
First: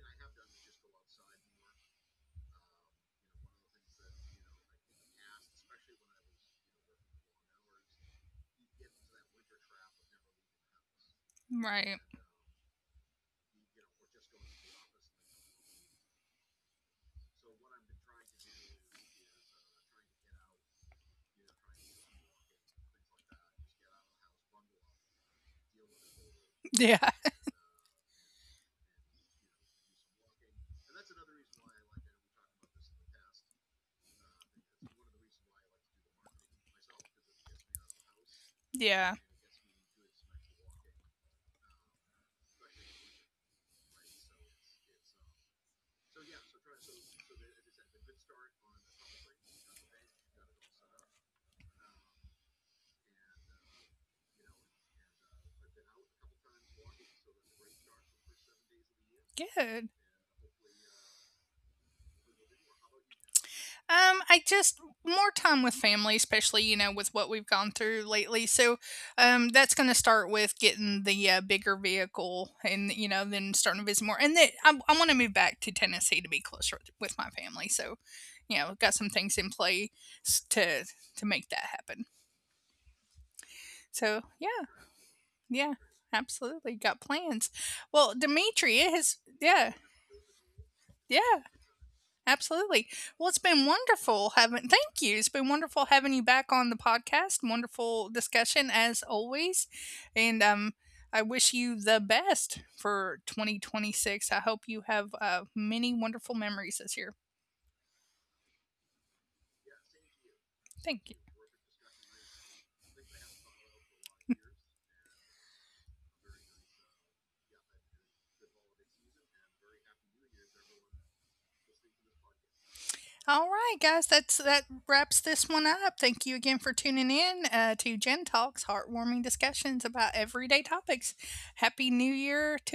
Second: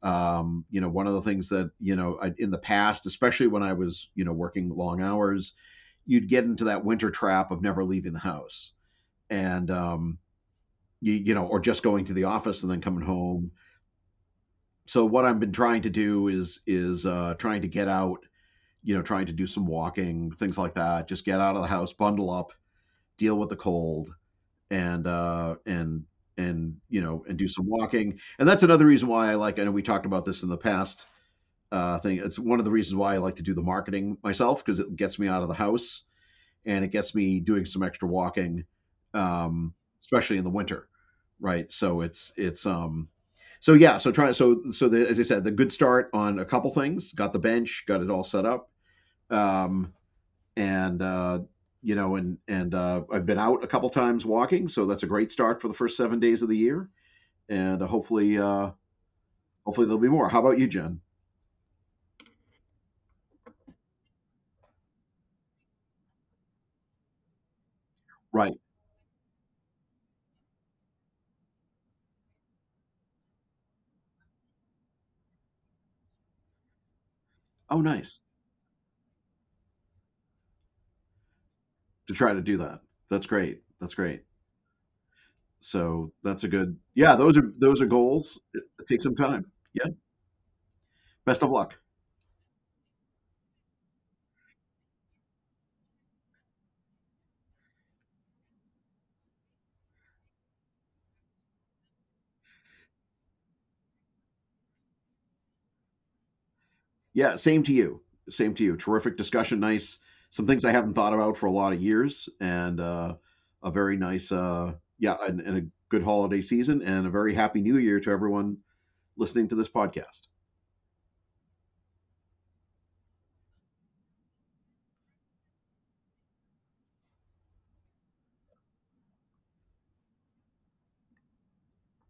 B: One of the things that I, in the past, especially when I was working long hours, you'd get into that winter trap of never leaving the house, and or just
A: Right.
B: going to the office and then coming home. So what I've been trying to do is trying to get out, trying to do some walking, things like that. Just get out of the house, bundle up, deal with the cold, and uh, and and
A: Yeah.
B: you know, and do some walking. And that's another reason why I like. I know we talked about this in the past thing. It's one of the reasons why I like to do the marketing myself, because it gets me out of the house and it gets me doing some extra walking,
A: Yeah.
B: um, especially in the winter, right? So it's so yeah, so trying so so the, as I said, the good start on a couple things. Got the bench, got it all set up, um, and I've been out a couple times walking, so that's a great start for the first 7 days of the year, and hopefully
A: Good.
B: hopefully there'll be more. How about you, Jen?
A: I just more time with family, especially you know with what we've gone through lately.
B: Right?
A: So, that's going to start with getting the bigger vehicle, and you know then starting to visit more. And then I want to move back to Tennessee to be closer with my family.
B: Oh,
A: So,
B: nice
A: you know, got some things in play to make that happen.
B: to try to do that. That's great. That's
A: So
B: great.
A: yeah, yeah,
B: So that's a
A: absolutely.
B: good.
A: Got
B: Yeah,
A: plans.
B: those are
A: Well,
B: goals. It,
A: Dimitri, it
B: it
A: has,
B: takes some time.
A: yeah,
B: Yeah.
A: yeah,
B: Best of luck.
A: absolutely. Well, it's been wonderful having, thank you. It's been wonderful having you back on the podcast. Wonderful discussion as always. And, I wish you the best for 2026. I hope you have many wonderful memories this year.
B: Yeah, same to you. Same to you. Terrific discussion. Nice. Some things I
A: Thank
B: haven't
A: you.
B: thought about for a lot of years, and a very nice. Yeah, and a good holiday season, and a very happy New Year to everyone listening to this podcast.
A: All right, guys, that wraps this one up. Thank you again for tuning in to Gen Talks, heartwarming discussions about everyday topics. Happy New Year